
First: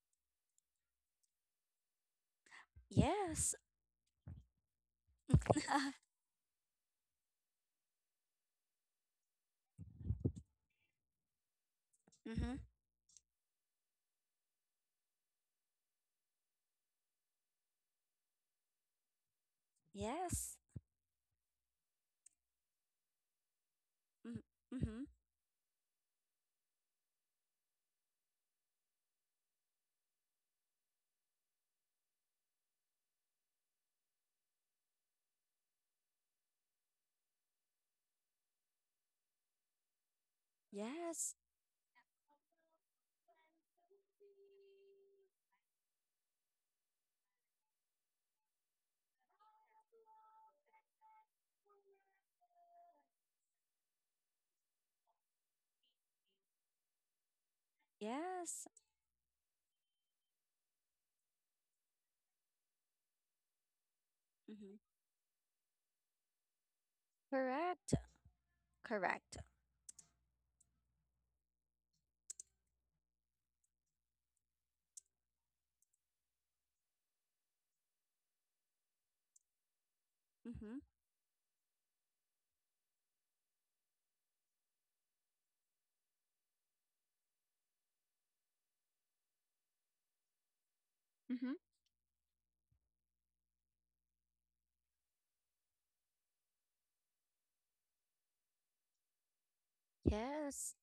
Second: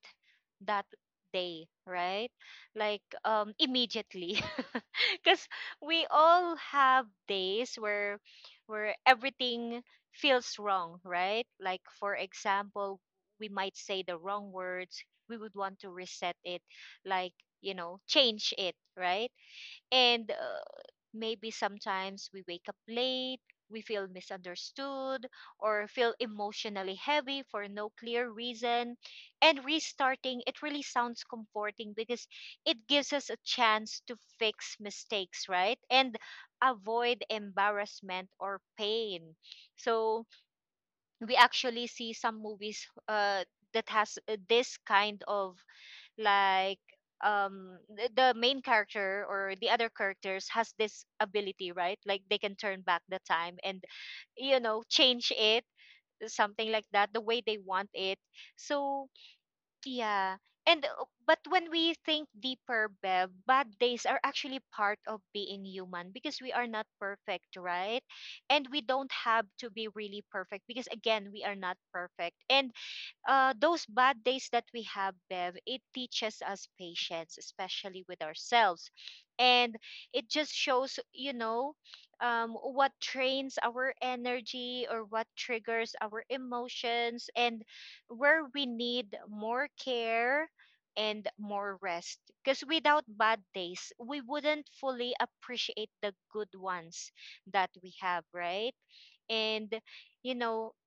B: that day, right? Like,
A: Yes.
B: immediately. Cuz we all have days where everything feels wrong, right? Like for
A: Mm-hmm.
B: example, we might say the wrong words. We would want to reset it, like, change it, right? And
A: Yes.
B: maybe sometimes we wake up late, we feel
A: Mm-hmm. Mm-hmm.
B: misunderstood, or feel emotionally heavy for no clear reason. And restarting, it really sounds comforting because it gives us a chance to fix mistakes, right? And avoid embarrassment or pain. So we
A: Yes.
B: actually see some movies, that has, this kind of, like, the main character or the other characters has this ability, right? Like, they can turn back the time and, change it, something like that, the way they want it.
A: Yes.
B: So yeah. And but when we think deeper, Bev, bad days are actually
A: Mm-hmm.
B: part of being human because we are not perfect,
A: Correct.
B: right? And we don't
A: Correct.
B: have to be really perfect because, again, we are not perfect. And those bad days that we have, Bev, it teaches us patience, especially with ourselves. And it just
A: Mm-hmm.
B: shows, what trains our energy or what triggers our emotions, and where we need more care and more rest. Because without bad days, we wouldn't fully appreciate the good ones that we have, right? And, you know,
A: Yes.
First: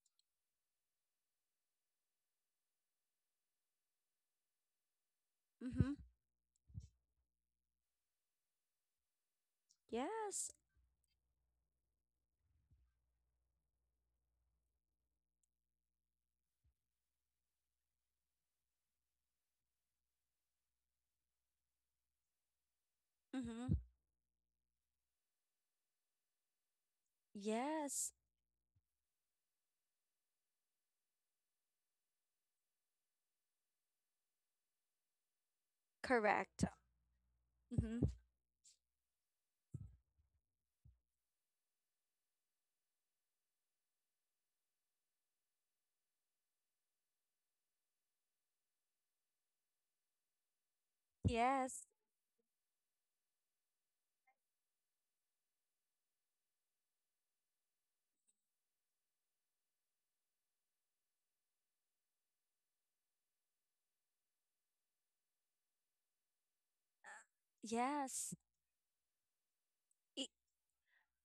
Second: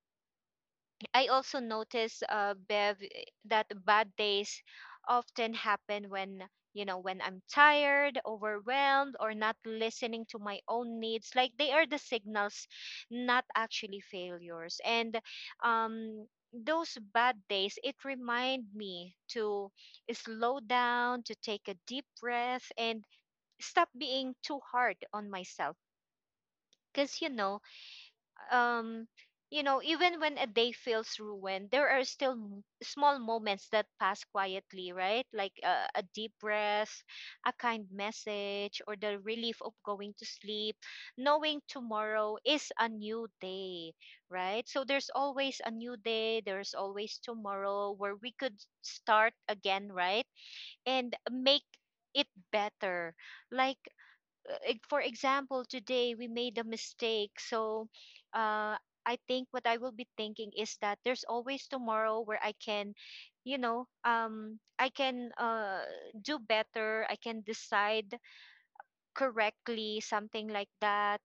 B: I also notice, Bev, that bad days often
A: Mm-hmm.
B: happen when I'm tired, overwhelmed, or not listening to
A: Yes.
B: my own needs. Like they are the signals, not actually failures. And um, those bad days, it remind me to slow down, to take a deep breath, and
A: Mm-hmm.
B: stop being too hard on myself. Because,
A: Yes.
B: um even when a day feels ruined, there are still small moments that pass quietly, right? Like, a deep
A: Correct.
B: breath, a kind
A: Mm-hmm.
B: message, or the relief of going to sleep knowing tomorrow is a new day, right? So there's always a new day, there's always tomorrow where we could start again, right, and make
A: Yes.
B: it better. Like, for example, today we made a mistake. So, uh, I think what I will be thinking is that there's always tomorrow where I can do better. I can decide
A: Yes.
B: correctly,
A: Y-
B: something like that,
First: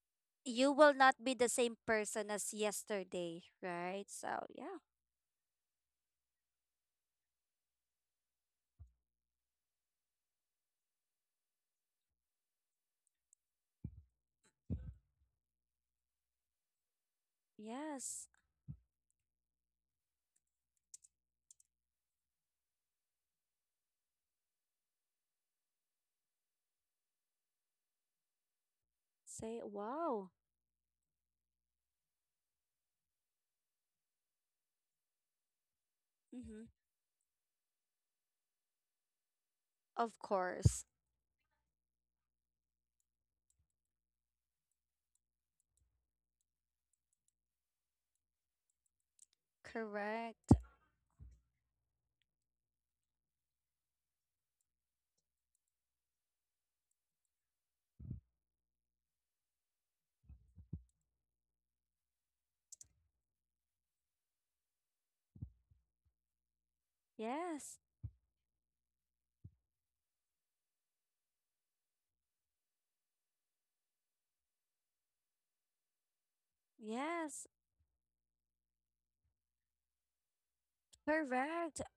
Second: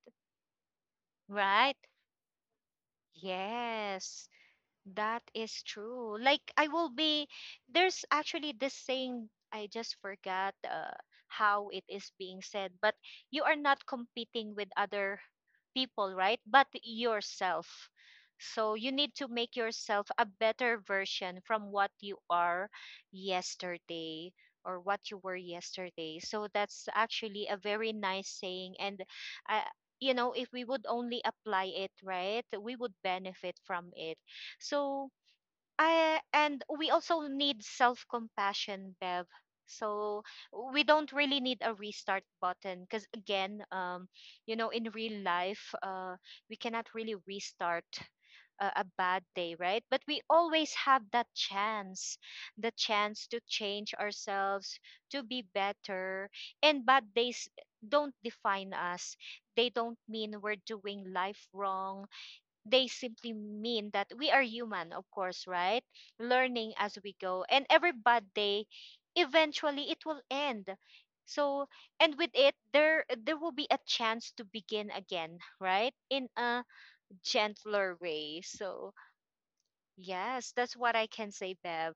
A: you will not be the same
B: right?
A: person as yesterday, right?
B: Yes.
A: So, yeah.
B: That is true. Like, I will be there's actually this saying I just forgot, how it is being said, but you are not competing with other people, right? But yourself.
A: Yes.
B: So you need to make yourself a better version from what you are yesterday, or what you were yesterday. So that's actually a very nice saying. And
A: Say,
B: I you
A: wow.
B: know if we would only apply it, right, we would benefit from it. So I
A: Mm-hmm.
B: and we also need self-compassion, Bev.
A: Of
B: So we
A: course.
B: don't really need a restart button because, again, in real life, we cannot really restart a bad day, right? But we
A: Correct.
B: always have that chance, the chance to change ourselves, to be better. And bad days don't define us. They don't mean we're doing life wrong, they simply mean that we are human, of course, right? Learning as we go. And
A: Yes.
B: every bad day, eventually it will end. So, and with it, there will be a chance to begin again, right? In a
A: Yes.
B: gentler way. So, yes, that's what I can say,
A: Correct.
B: Bev.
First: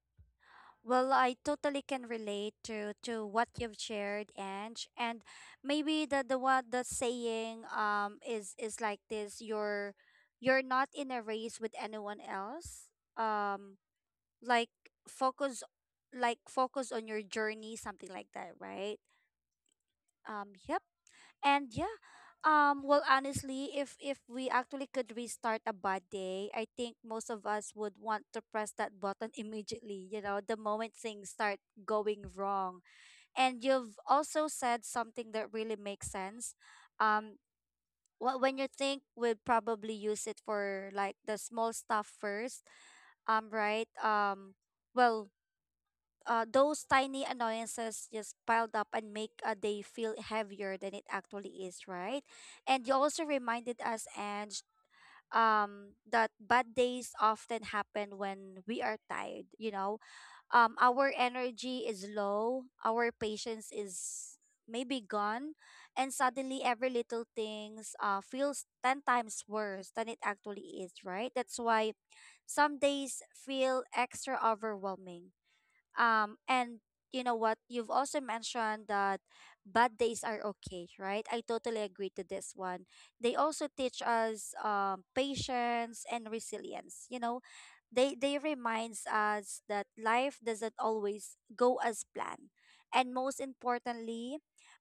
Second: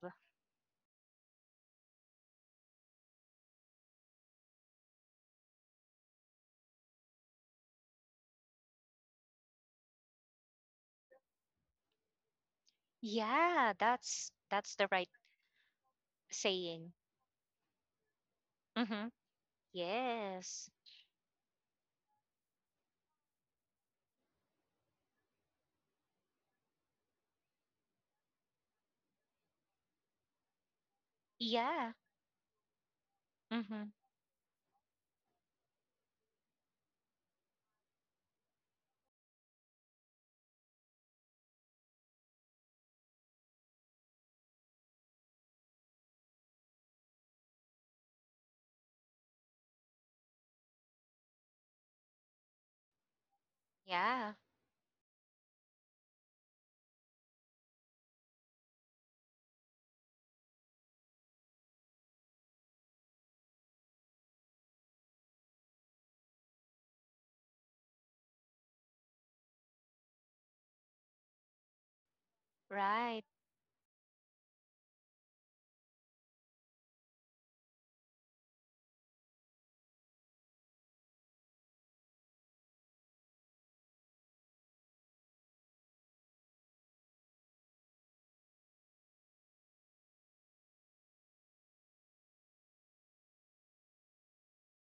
A: Well, I totally can relate to what you've shared, Ange. And maybe the what, the saying is like this: you're not in a race with anyone else.
B: Yeah,
A: Um,
B: that's
A: like
B: the right
A: focus, like focus
B: saying.
A: on your journey, something like that, right?
B: Mm-hmm.
A: Um,
B: Yes.
A: yep. And yeah, well, honestly, if we actually could restart a bad day, I think most of us would want to press that button, immediately. You know, the moment things start
B: Yeah.
A: going wrong. And
B: Mm-hmm.
A: you've also said something that really makes sense. Um, when you think, we would probably use it for like the small stuff first. Right. Well, those tiny annoyances just piled up and make a day feel heavier than it actually is, right? And you also reminded us,
B: Yeah.
A: Ange, that bad days often happen when we are tired. You know, our energy is low, our patience is maybe gone, and suddenly every little things feels 10 times worse than it actually is, right? That's why some
B: Right.
A: days feel extra overwhelming, and you know what? You've also mentioned that bad days are okay, right? I totally agree to this one. They also teach us patience and resilience. You know, they reminds us that life doesn't always go as planned, and most importantly,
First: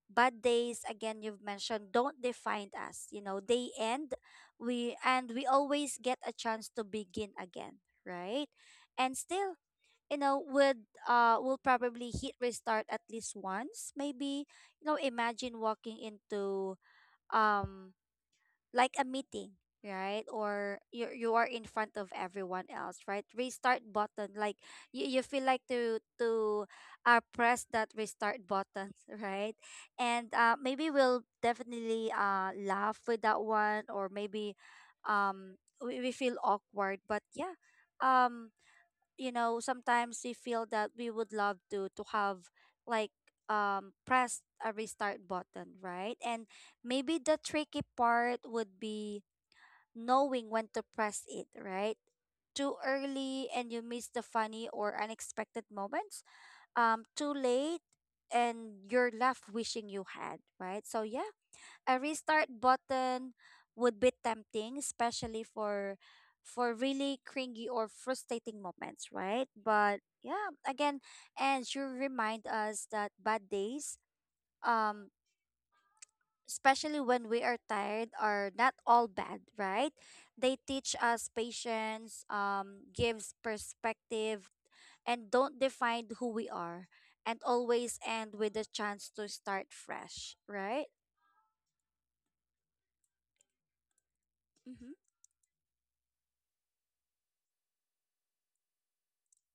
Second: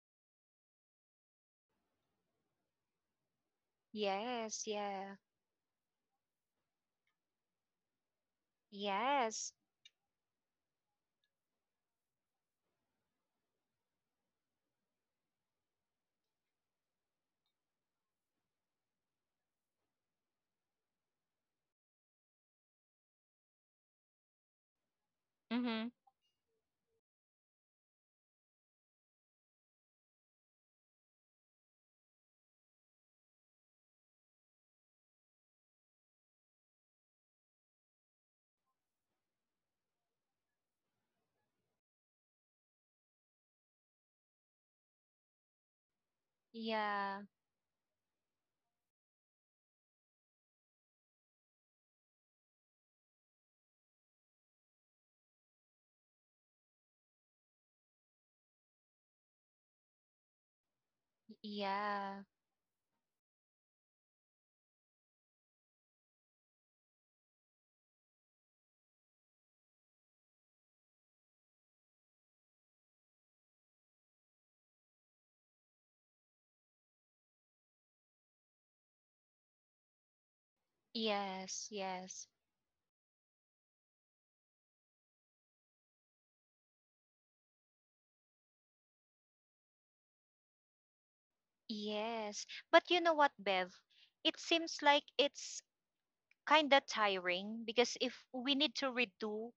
A: bad days again you've mentioned don't define us. You know, they end.
B: Yes.
A: We
B: Yeah.
A: and we always get a chance to begin again, right? And
B: Yes.
A: still you know would will probably hit restart at least once maybe you know imagine walking into um like a meeting, right? Or you are in front of everyone else, right? Restart button, like you feel like
B: Mm-hmm.
A: to press that restart button right. And maybe we'll definitely laugh with that one, or maybe um we feel awkward but yeah. um you know, sometimes we feel that we would love to have like press a restart button, right? And maybe
B: Yeah,
A: the tricky part would be knowing when to press it, right? Too early and you miss the funny or unexpected moments, too late and you're left wishing you had, right? So yeah, a
B: yeah,
A: restart button would be tempting, especially for really cringy or frustrating moments, right? But yeah, again, and you remind us that bad days, um, especially when we are tired, are not all bad, right? They teach us
B: yes,
A: patience,
B: yes,
A: gives perspective, and don't define who we are, and always end with a chance to start fresh, right?
B: yes. But you know what, Bev? It seems
A: Mm-hmm.
B: like it's kind of tiring because if we need to redo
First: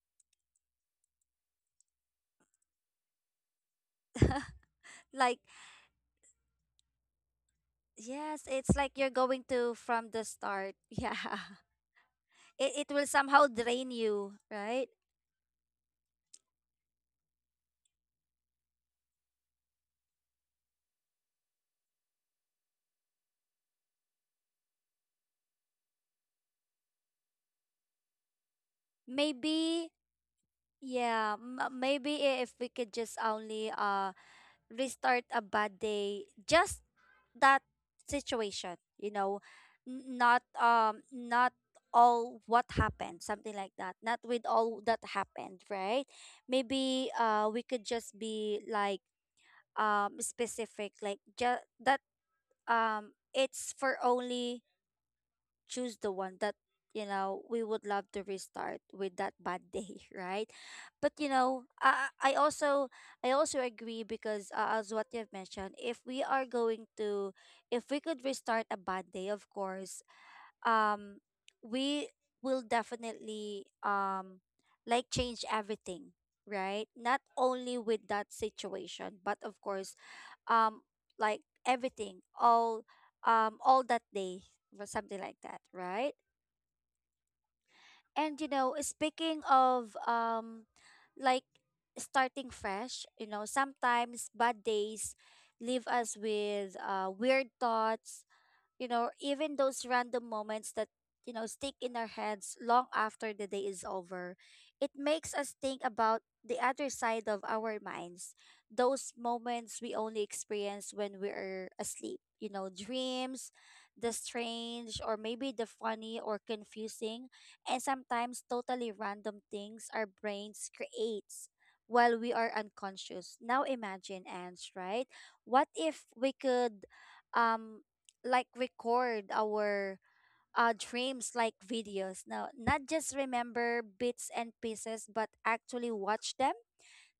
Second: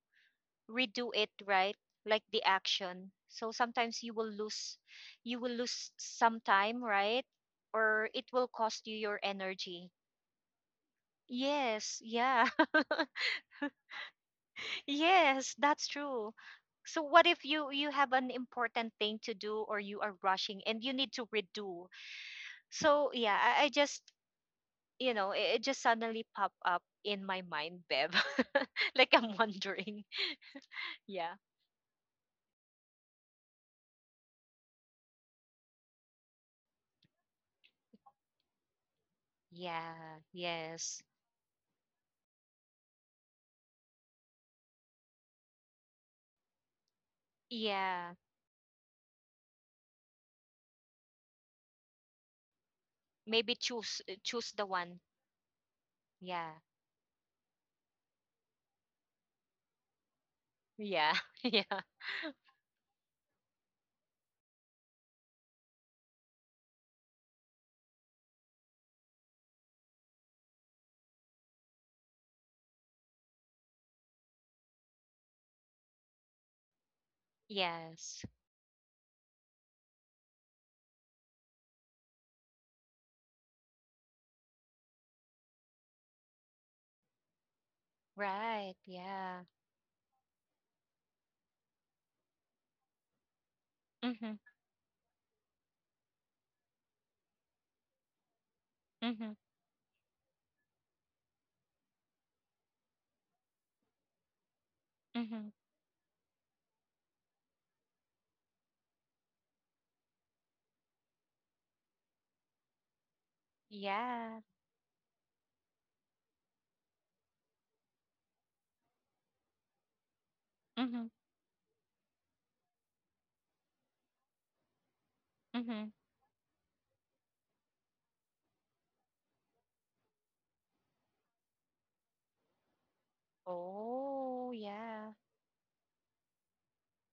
B: redo it, right? Like the action. So sometimes you will lose you
A: Like,
B: will lose some time, right? Or it
A: yes,
B: will
A: it's
B: cost
A: like
B: you
A: you're
B: your
A: going to
B: energy.
A: from the start. Yeah.
B: Yes, yeah.
A: It will somehow drain you, right?
B: Yes, that's true. So what if you have an important thing to do, or you are rushing and you need to redo. So yeah, I just, it just suddenly pop up in my mind, Bev. Like, I'm
A: Maybe,
B: wondering. Yeah.
A: yeah, if we could just only restart a bad day, just that situation, you know,
B: Yeah. Yes.
A: not all what happened, something like that. Not with all that happened, right? Maybe we could just
B: Yeah.
A: be like specific, like just that,
B: Maybe
A: it's
B: choose
A: for
B: choose
A: only
B: the one.
A: choose the one that,
B: Yeah.
A: you know, we would love to restart with that bad day right. But
B: Yeah.
A: you know
B: Yeah.
A: I also, I also agree because as what you've mentioned, if we are going to, if we could restart a bad day, of course, um we will definitely like change everything, right? Not only with
B: Yes.
A: that situation but of course um like everything, all that day or something like that, right? And you know,
B: Right.
A: speaking
B: Yeah.
A: of like starting fresh, you know, sometimes
B: Mhm.
A: bad days leave us with weird thoughts, you know,
B: Mhm.
A: even those random moments that, you know, stick in our heads long after the day is over. It makes us
B: Mhm.
A: think about the other side of our minds, those moments we only experience when we are asleep, you know, dreams, the
B: Yeah.
A: strange, or maybe the funny or confusing, and sometimes totally random things our brains
B: Mhm.
A: creates while we are unconscious. Now imagine, Ange, right? What
B: Mhm.
A: if we could um like record our dreams like videos. Now, not just remember bits and
B: Oh,
A: pieces,
B: yeah.
A: but actually watch them,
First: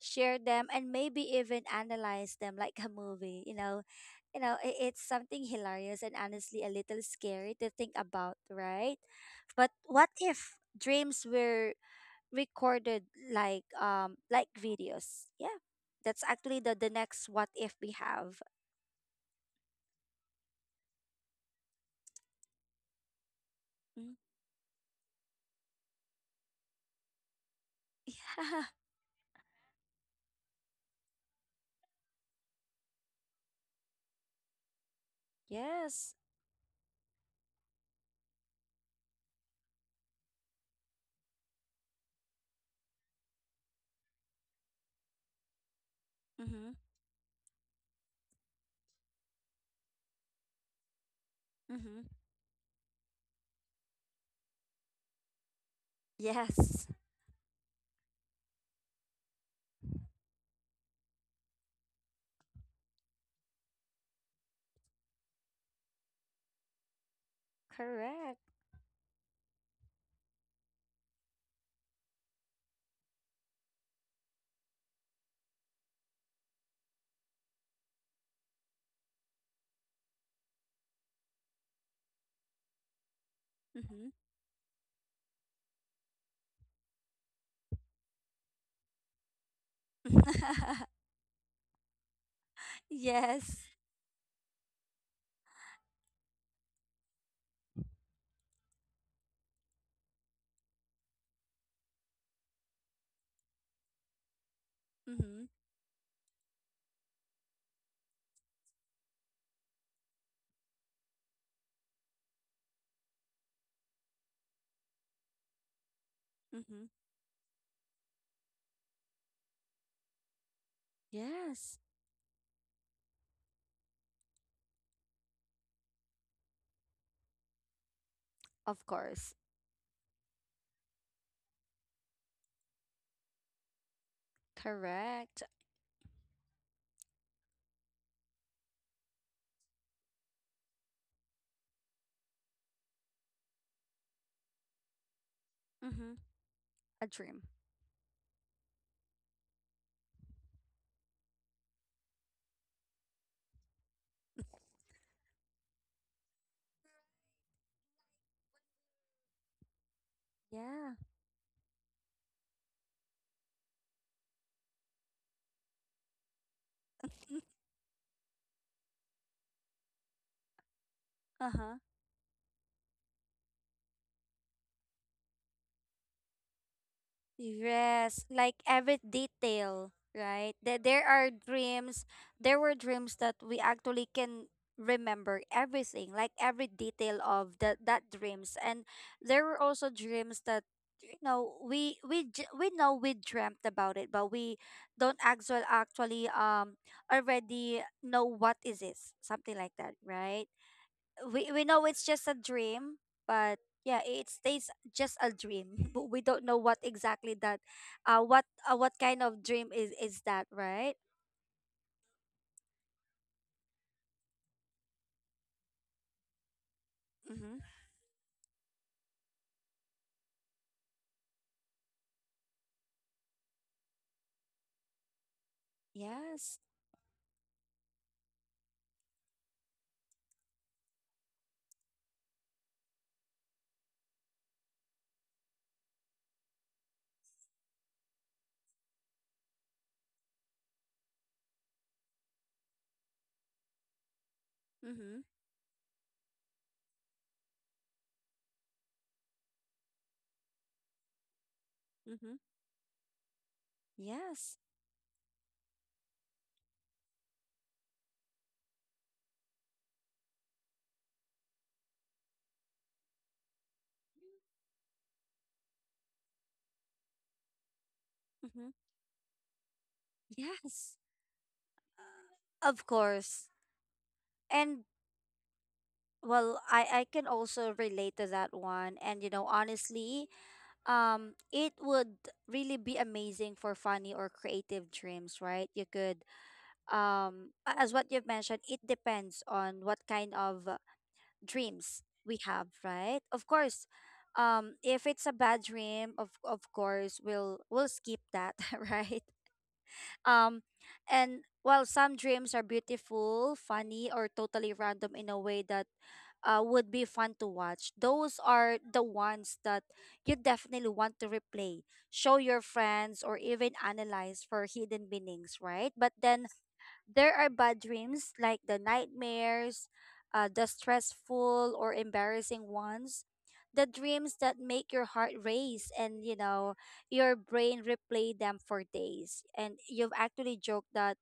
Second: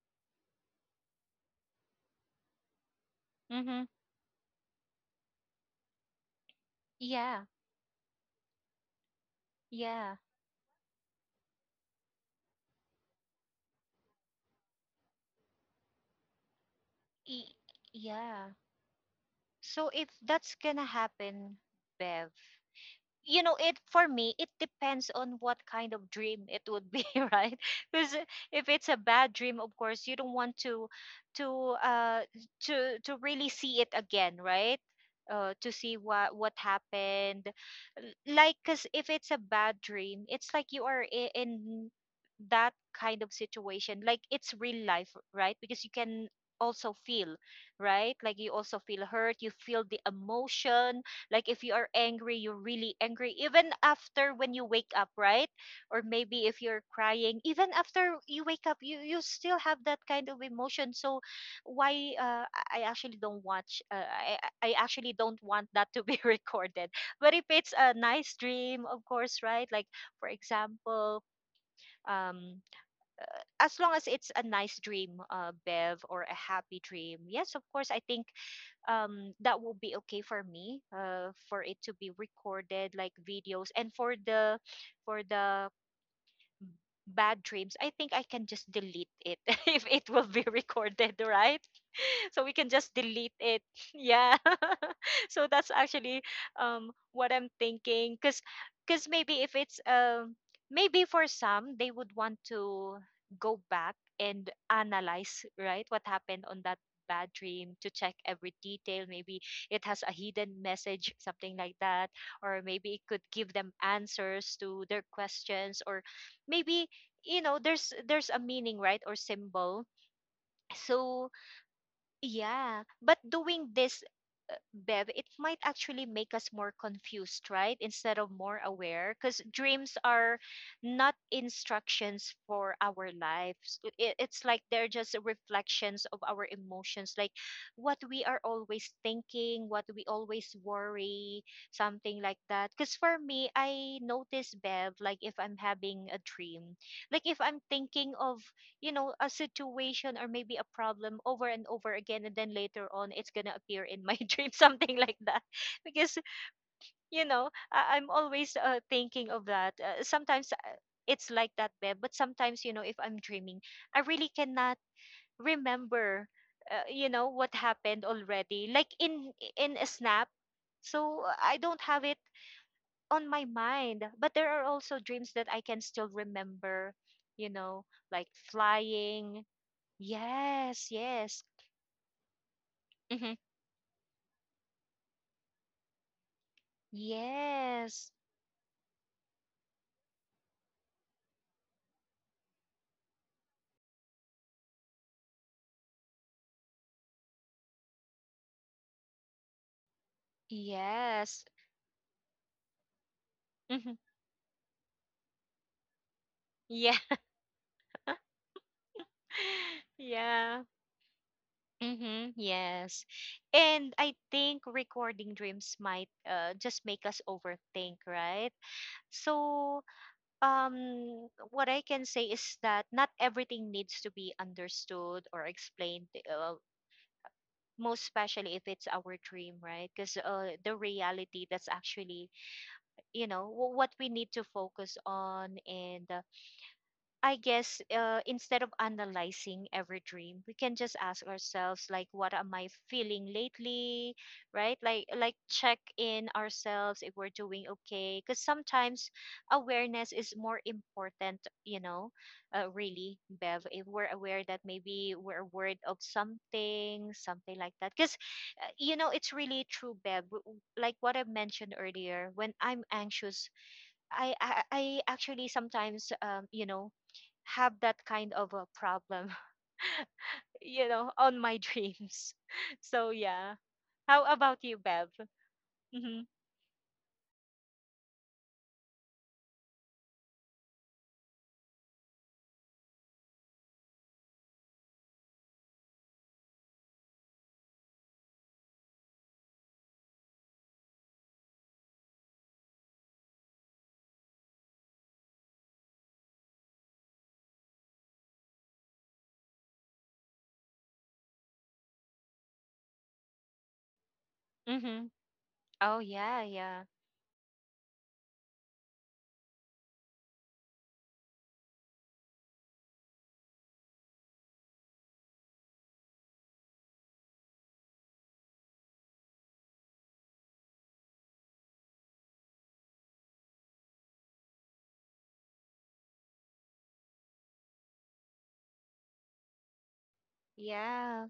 A: share them, and maybe even analyze them like a movie.
B: Mhm.
A: You know, it's something hilarious and honestly a little
B: Yeah.
A: scary to think about, right? But what
B: Yeah.
A: if dreams were recorded like videos? Yeah, that's actually the next what
B: E-
A: if we have.
B: yeah. So if that's gonna happen, Bev. It For
A: Mm.
B: me, it depends on what kind of dream it would be, right? Because if it's a bad dream, of course you don't want to uh to really see it again, right? To
A: Yeah.
B: see
A: Yes.
B: what happened. Like, because if it's a bad dream, it's like you are in that kind of situation, like it's real life, right? Because you can
A: Mm-hmm.
B: also feel, right, like you also feel hurt, you feel the emotion. Like, if you are
A: Mm-hmm.
B: angry, you're really angry even after when you wake up, right? Or maybe if you're
A: Yes,
B: crying, even after you wake up, you still have that kind of emotion. So why, I actually don't watch, I actually don't want that to be recorded. But if it's a nice
A: correct.
B: dream, of course, right? Like, for example, um as long as it's a nice dream, Bev, or a happy dream. Yes, of course, I think that will be okay for me, for it to be recorded like videos, and
A: Mm-hmm.
B: for the bad dreams, I think I can just delete it if it will be recorded, right? So we can just delete it.
A: Yes.
B: Yeah. So that's actually, what I'm thinking. Cuz maybe if it's, maybe for some, they would want to go back and analyze,
A: Mm-hmm.
B: right? What happened on that bad dream, to check every detail. Maybe it has a hidden message, something like that, or maybe it could give them answers to their questions, or maybe,
A: Mm-hmm.
B: there's a meaning, right, or symbol. So
A: Yes,
B: yeah, but doing this, Bev, it might actually make us more confused, right? Instead of more
A: of
B: aware, because
A: course.
B: dreams are not instructions for our lives. It's like they're just
A: Correct.
B: reflections of our emotions, like what we are always thinking, what we always worry, something like that. Because for me, I notice, Bev, like if I'm having a
A: Mm-hmm.
B: dream,
A: A
B: like if
A: dream.
B: I'm thinking of, a situation or maybe a problem over and over again, and then later on it's gonna appear in my dream, something like that. Because, I'm always, thinking of that. Sometimes,
A: Yeah.
B: it's like that, babe. But sometimes, if I'm dreaming, I really cannot remember, what happened already, like in a snap. So, I don't
A: Uh-huh.
B: have it on my mind, but there are also dreams that I can still remember, you know like
A: Yes, like every
B: flying.
A: detail, right? That
B: Yes,
A: there are
B: yes.
A: dreams, there were dreams
B: Hmm.
A: that we actually can remember everything, like every detail of that
B: Yes.
A: that dreams. And there were also dreams that, you know, we know we dreamt about it, but we don't actually actually already know what is this, something like that, right?
B: Yes.
A: We know it's just a dream, but
B: Hmm.
A: yeah, it stays just a dream. But we don't know what
B: Yeah.
A: exactly that, what kind of dream is that,
B: Yeah.
A: right?
B: Hmm. Yes. And I think recording dreams might, just make us
A: Mm-hmm.
B: overthink, right? So, what I can say is that not everything needs to be understood or explained,
A: Yes.
B: most especially if it's our dream, right? Because, the reality, that's actually, what we need to focus on. And, I guess, instead of analyzing every dream, we can just ask ourselves, like, what am I feeling lately, right? Like,
A: Mm-hmm.
B: check in ourselves if we're doing okay, because sometimes awareness is more important.
A: Mm-hmm.
B: Really, Bev, if we're aware that
A: Yes.
B: maybe we're worried of something, something like that. Because, it's really true, Bev. Like what I mentioned earlier, when I'm anxious, I actually sometimes, have that kind of a
A: Mm-hmm.
B: problem,
A: Yes.
B: on my dreams.
A: Of
B: So yeah.
A: course.
B: How about you,
A: And
B: Bev? Mhm.
A: well, I can also relate to that one. And you know, honestly, it would really be amazing for funny or creative dreams, right? You could as what you've mentioned, it depends on what kind of dreams we have, right? Of course, if it's a bad dream, of course we'll skip that right. um and while some dreams are beautiful, funny, or totally
B: Mhm.
A: random in a way that
B: Oh yeah, yeah.
A: would be fun to watch, those are the ones that you definitely want to replay, show your friends, or even analyze for hidden meanings, right? But then there are bad dreams like the nightmares, the stressful or embarrassing ones, the dreams that make your heart race and, you know, your brain replay them for days. And you've actually joked that
B: Yeah.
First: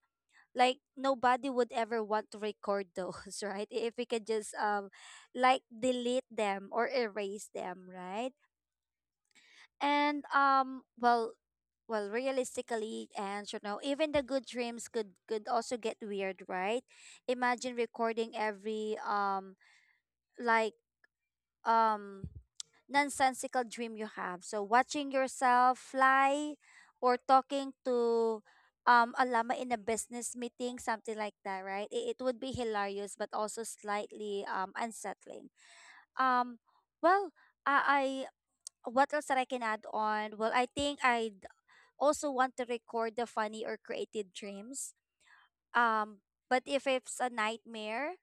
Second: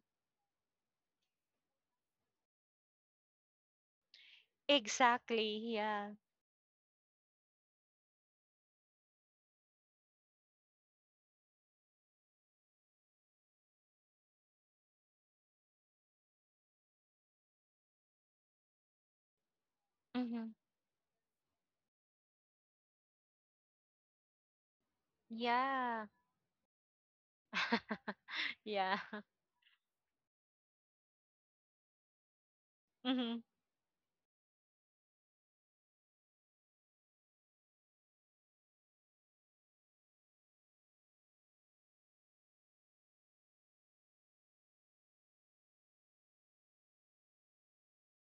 A: like nobody would ever want to record those, right? If we could just
B: Exactly.
A: like
B: Yeah.
A: delete them or erase them, right? And well, well realistically, and you know, even the good dreams could also get weird, right? Imagine recording every
B: Mhm.
A: like um nonsensical dream you have. So watching yourself
B: Yeah.
A: fly or talking to
B: Yeah.
A: a llama in a business meeting, something like that, right? It would be hilarious but
B: Mhm.
A: also slightly unsettling. Um well I What else that I can add on? Well, I think I would also want to record the funny or creative dreams. Um, but if it's a nightmare,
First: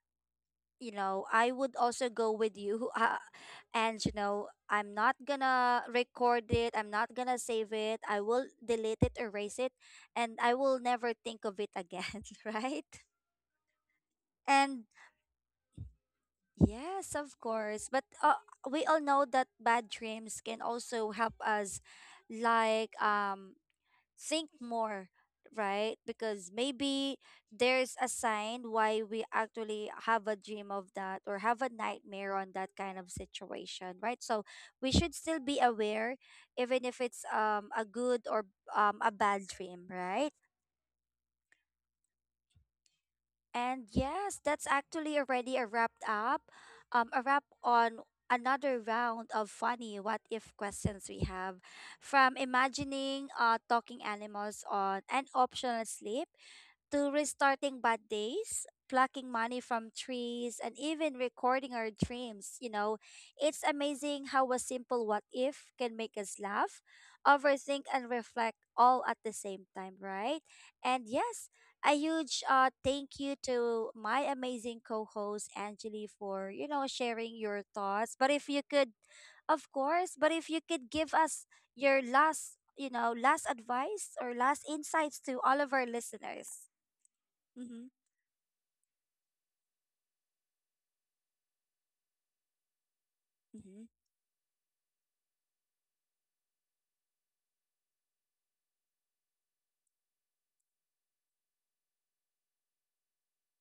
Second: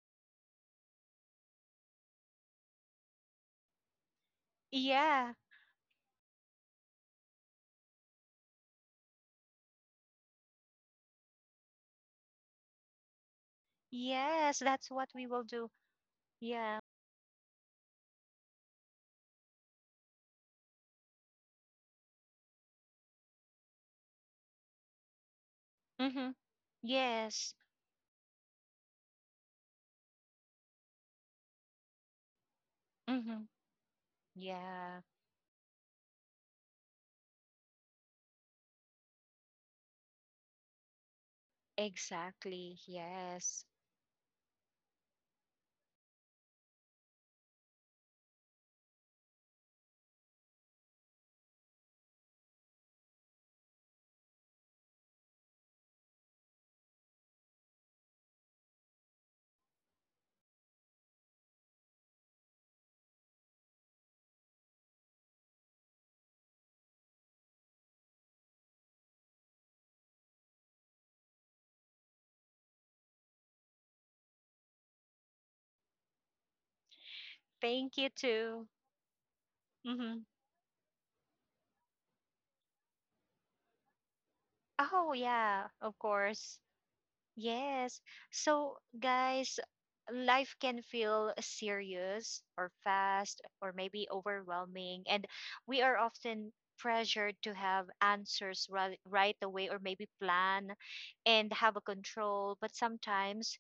A: you know, I would also go with you. And, you know, I'm not
B: Yeah.
A: gonna record it, I'm not gonna save it. I will delete it, erase it, and I will never think of it again, right?
B: Yes,
A: And
B: that's what we will do. Yeah.
A: yes, of course. But we all know that bad dreams can also help us, like, think more, right?
B: Mhm.
A: Because maybe
B: Yes.
A: there's a sign why we actually have a dream of that or have a nightmare on that kind of
B: Mhm.
A: situation, right? So we
B: Yeah.
A: should still be aware, even if it's a good or a bad dream, right?
B: Exactly. Yes.
A: And yes, that's actually already a wrapped up, a wrap on another round of funny what if questions we have, from imagining talking animals on an optional sleep, to restarting bad days, plucking money from trees, and even recording our dreams. You know, it's amazing how a simple what if can make us laugh, overthink, and reflect all at the same time, right? And yes, a huge thank you to my amazing co-host Angeli for, you know, sharing your
B: Thank you
A: thoughts. But if you
B: too.
A: could, of course,
B: Mhm.
A: but if you could give us your last, you know, last advice or last
B: Oh,
A: insights to all
B: yeah,
A: of our
B: of course.
A: listeners. Mm-hmm.
B: Yes. So, guys, life can feel serious or fast or
A: Mm-hmm.
B: maybe overwhelming. And we are often pressured to have answers right, right away, or maybe plan and have a control. But sometimes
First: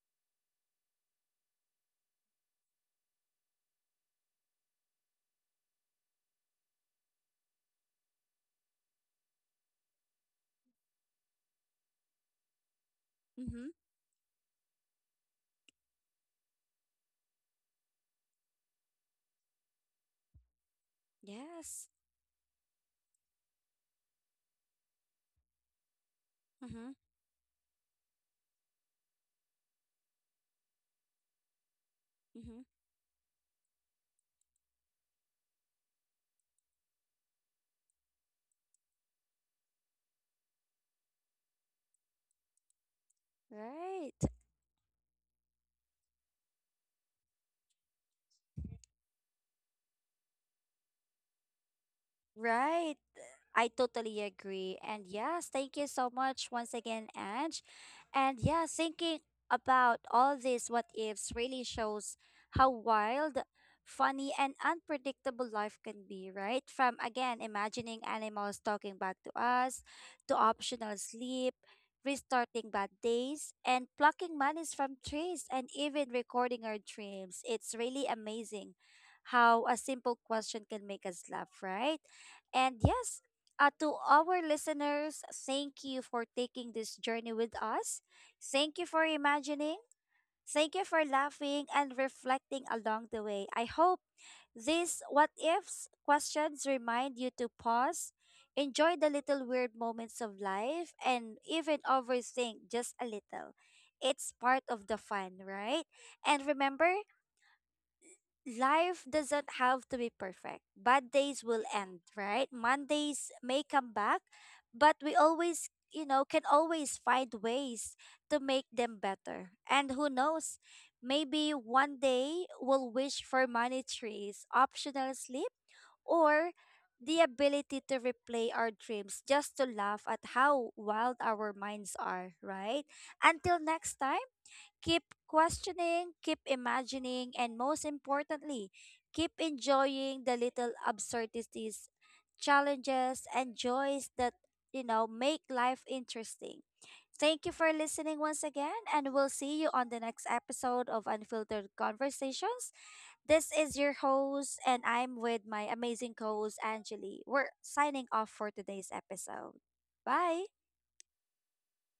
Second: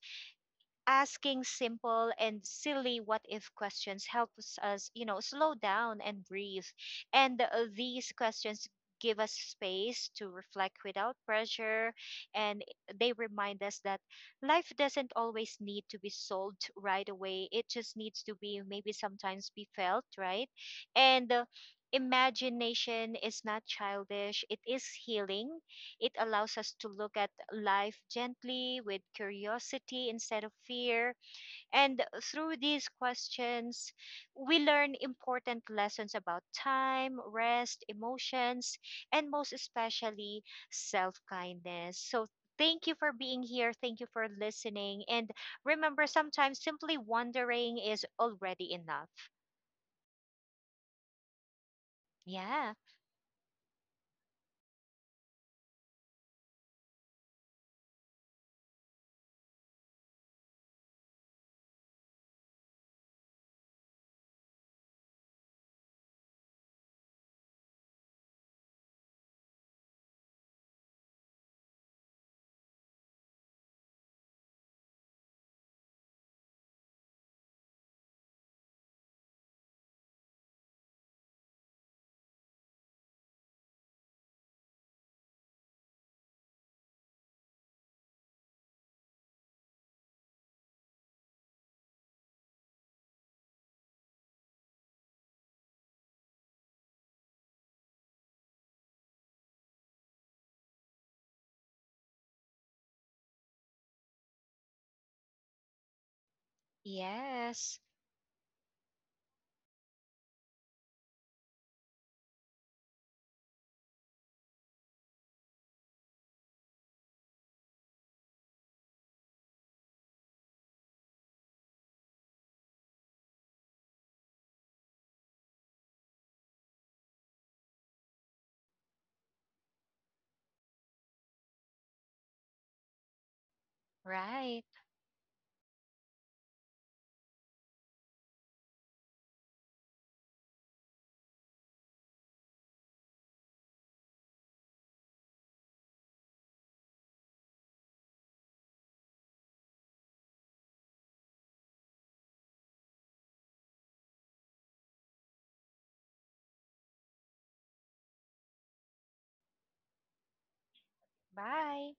B: asking simple and silly what if questions helps us, slow down and breathe. And, these questions give us space to reflect without pressure, and they remind
A: Mm-hmm.
B: us that life doesn't always need to be solved right away, it just needs to be, maybe sometimes, be felt, right? And,
A: Yes.
B: imagination is not childish, it is healing. It allows us to
A: Mm-hmm.
B: look at life gently with curiosity instead of fear. And through
A: Mm-hmm.
B: these questions, we learn important lessons about time, rest, emotions, and most especially self kindness. So, thank you for being here. Thank you
A: Right.
B: for listening. And remember, sometimes simply wondering is already enough. Yeah.
A: Right. I totally agree. And yes, thank you so much once again, Ange. And yeah, thinking about all these what ifs really shows how wild, funny, and unpredictable life can be, right? From again, imagining animals talking back to us, to optional sleep, restarting bad days, and plucking monies from trees, and even recording our dreams. It's really amazing how a simple question can make us laugh, right? And yes, to our listeners, thank you for taking this journey with us. Thank you for imagining. Thank you for laughing and reflecting along the way. I hope these what ifs questions remind you to pause, enjoy the little weird moments of life, and even overthink just a little. It's part of the fun, right? And remember,
B: Yes.
A: life doesn't have to be perfect. Bad days will end, right? Mondays may come back, but we always, you know, can always find ways to make them better. And who knows, maybe one day we'll wish for money trees, optional sleep, or the ability to replay our dreams just to laugh at how wild our minds are, right? Until next time,
B: Right.
A: keep questioning, keep imagining, and most importantly, keep enjoying the little absurdities, challenges, and joys that, you know, make life interesting. Thank you for listening once again, and we'll see you on the next episode of Unfiltered Conversations. This is your host, and I'm with my amazing co host, Angeli. We're signing off for today's episode. Bye.
B: Bye.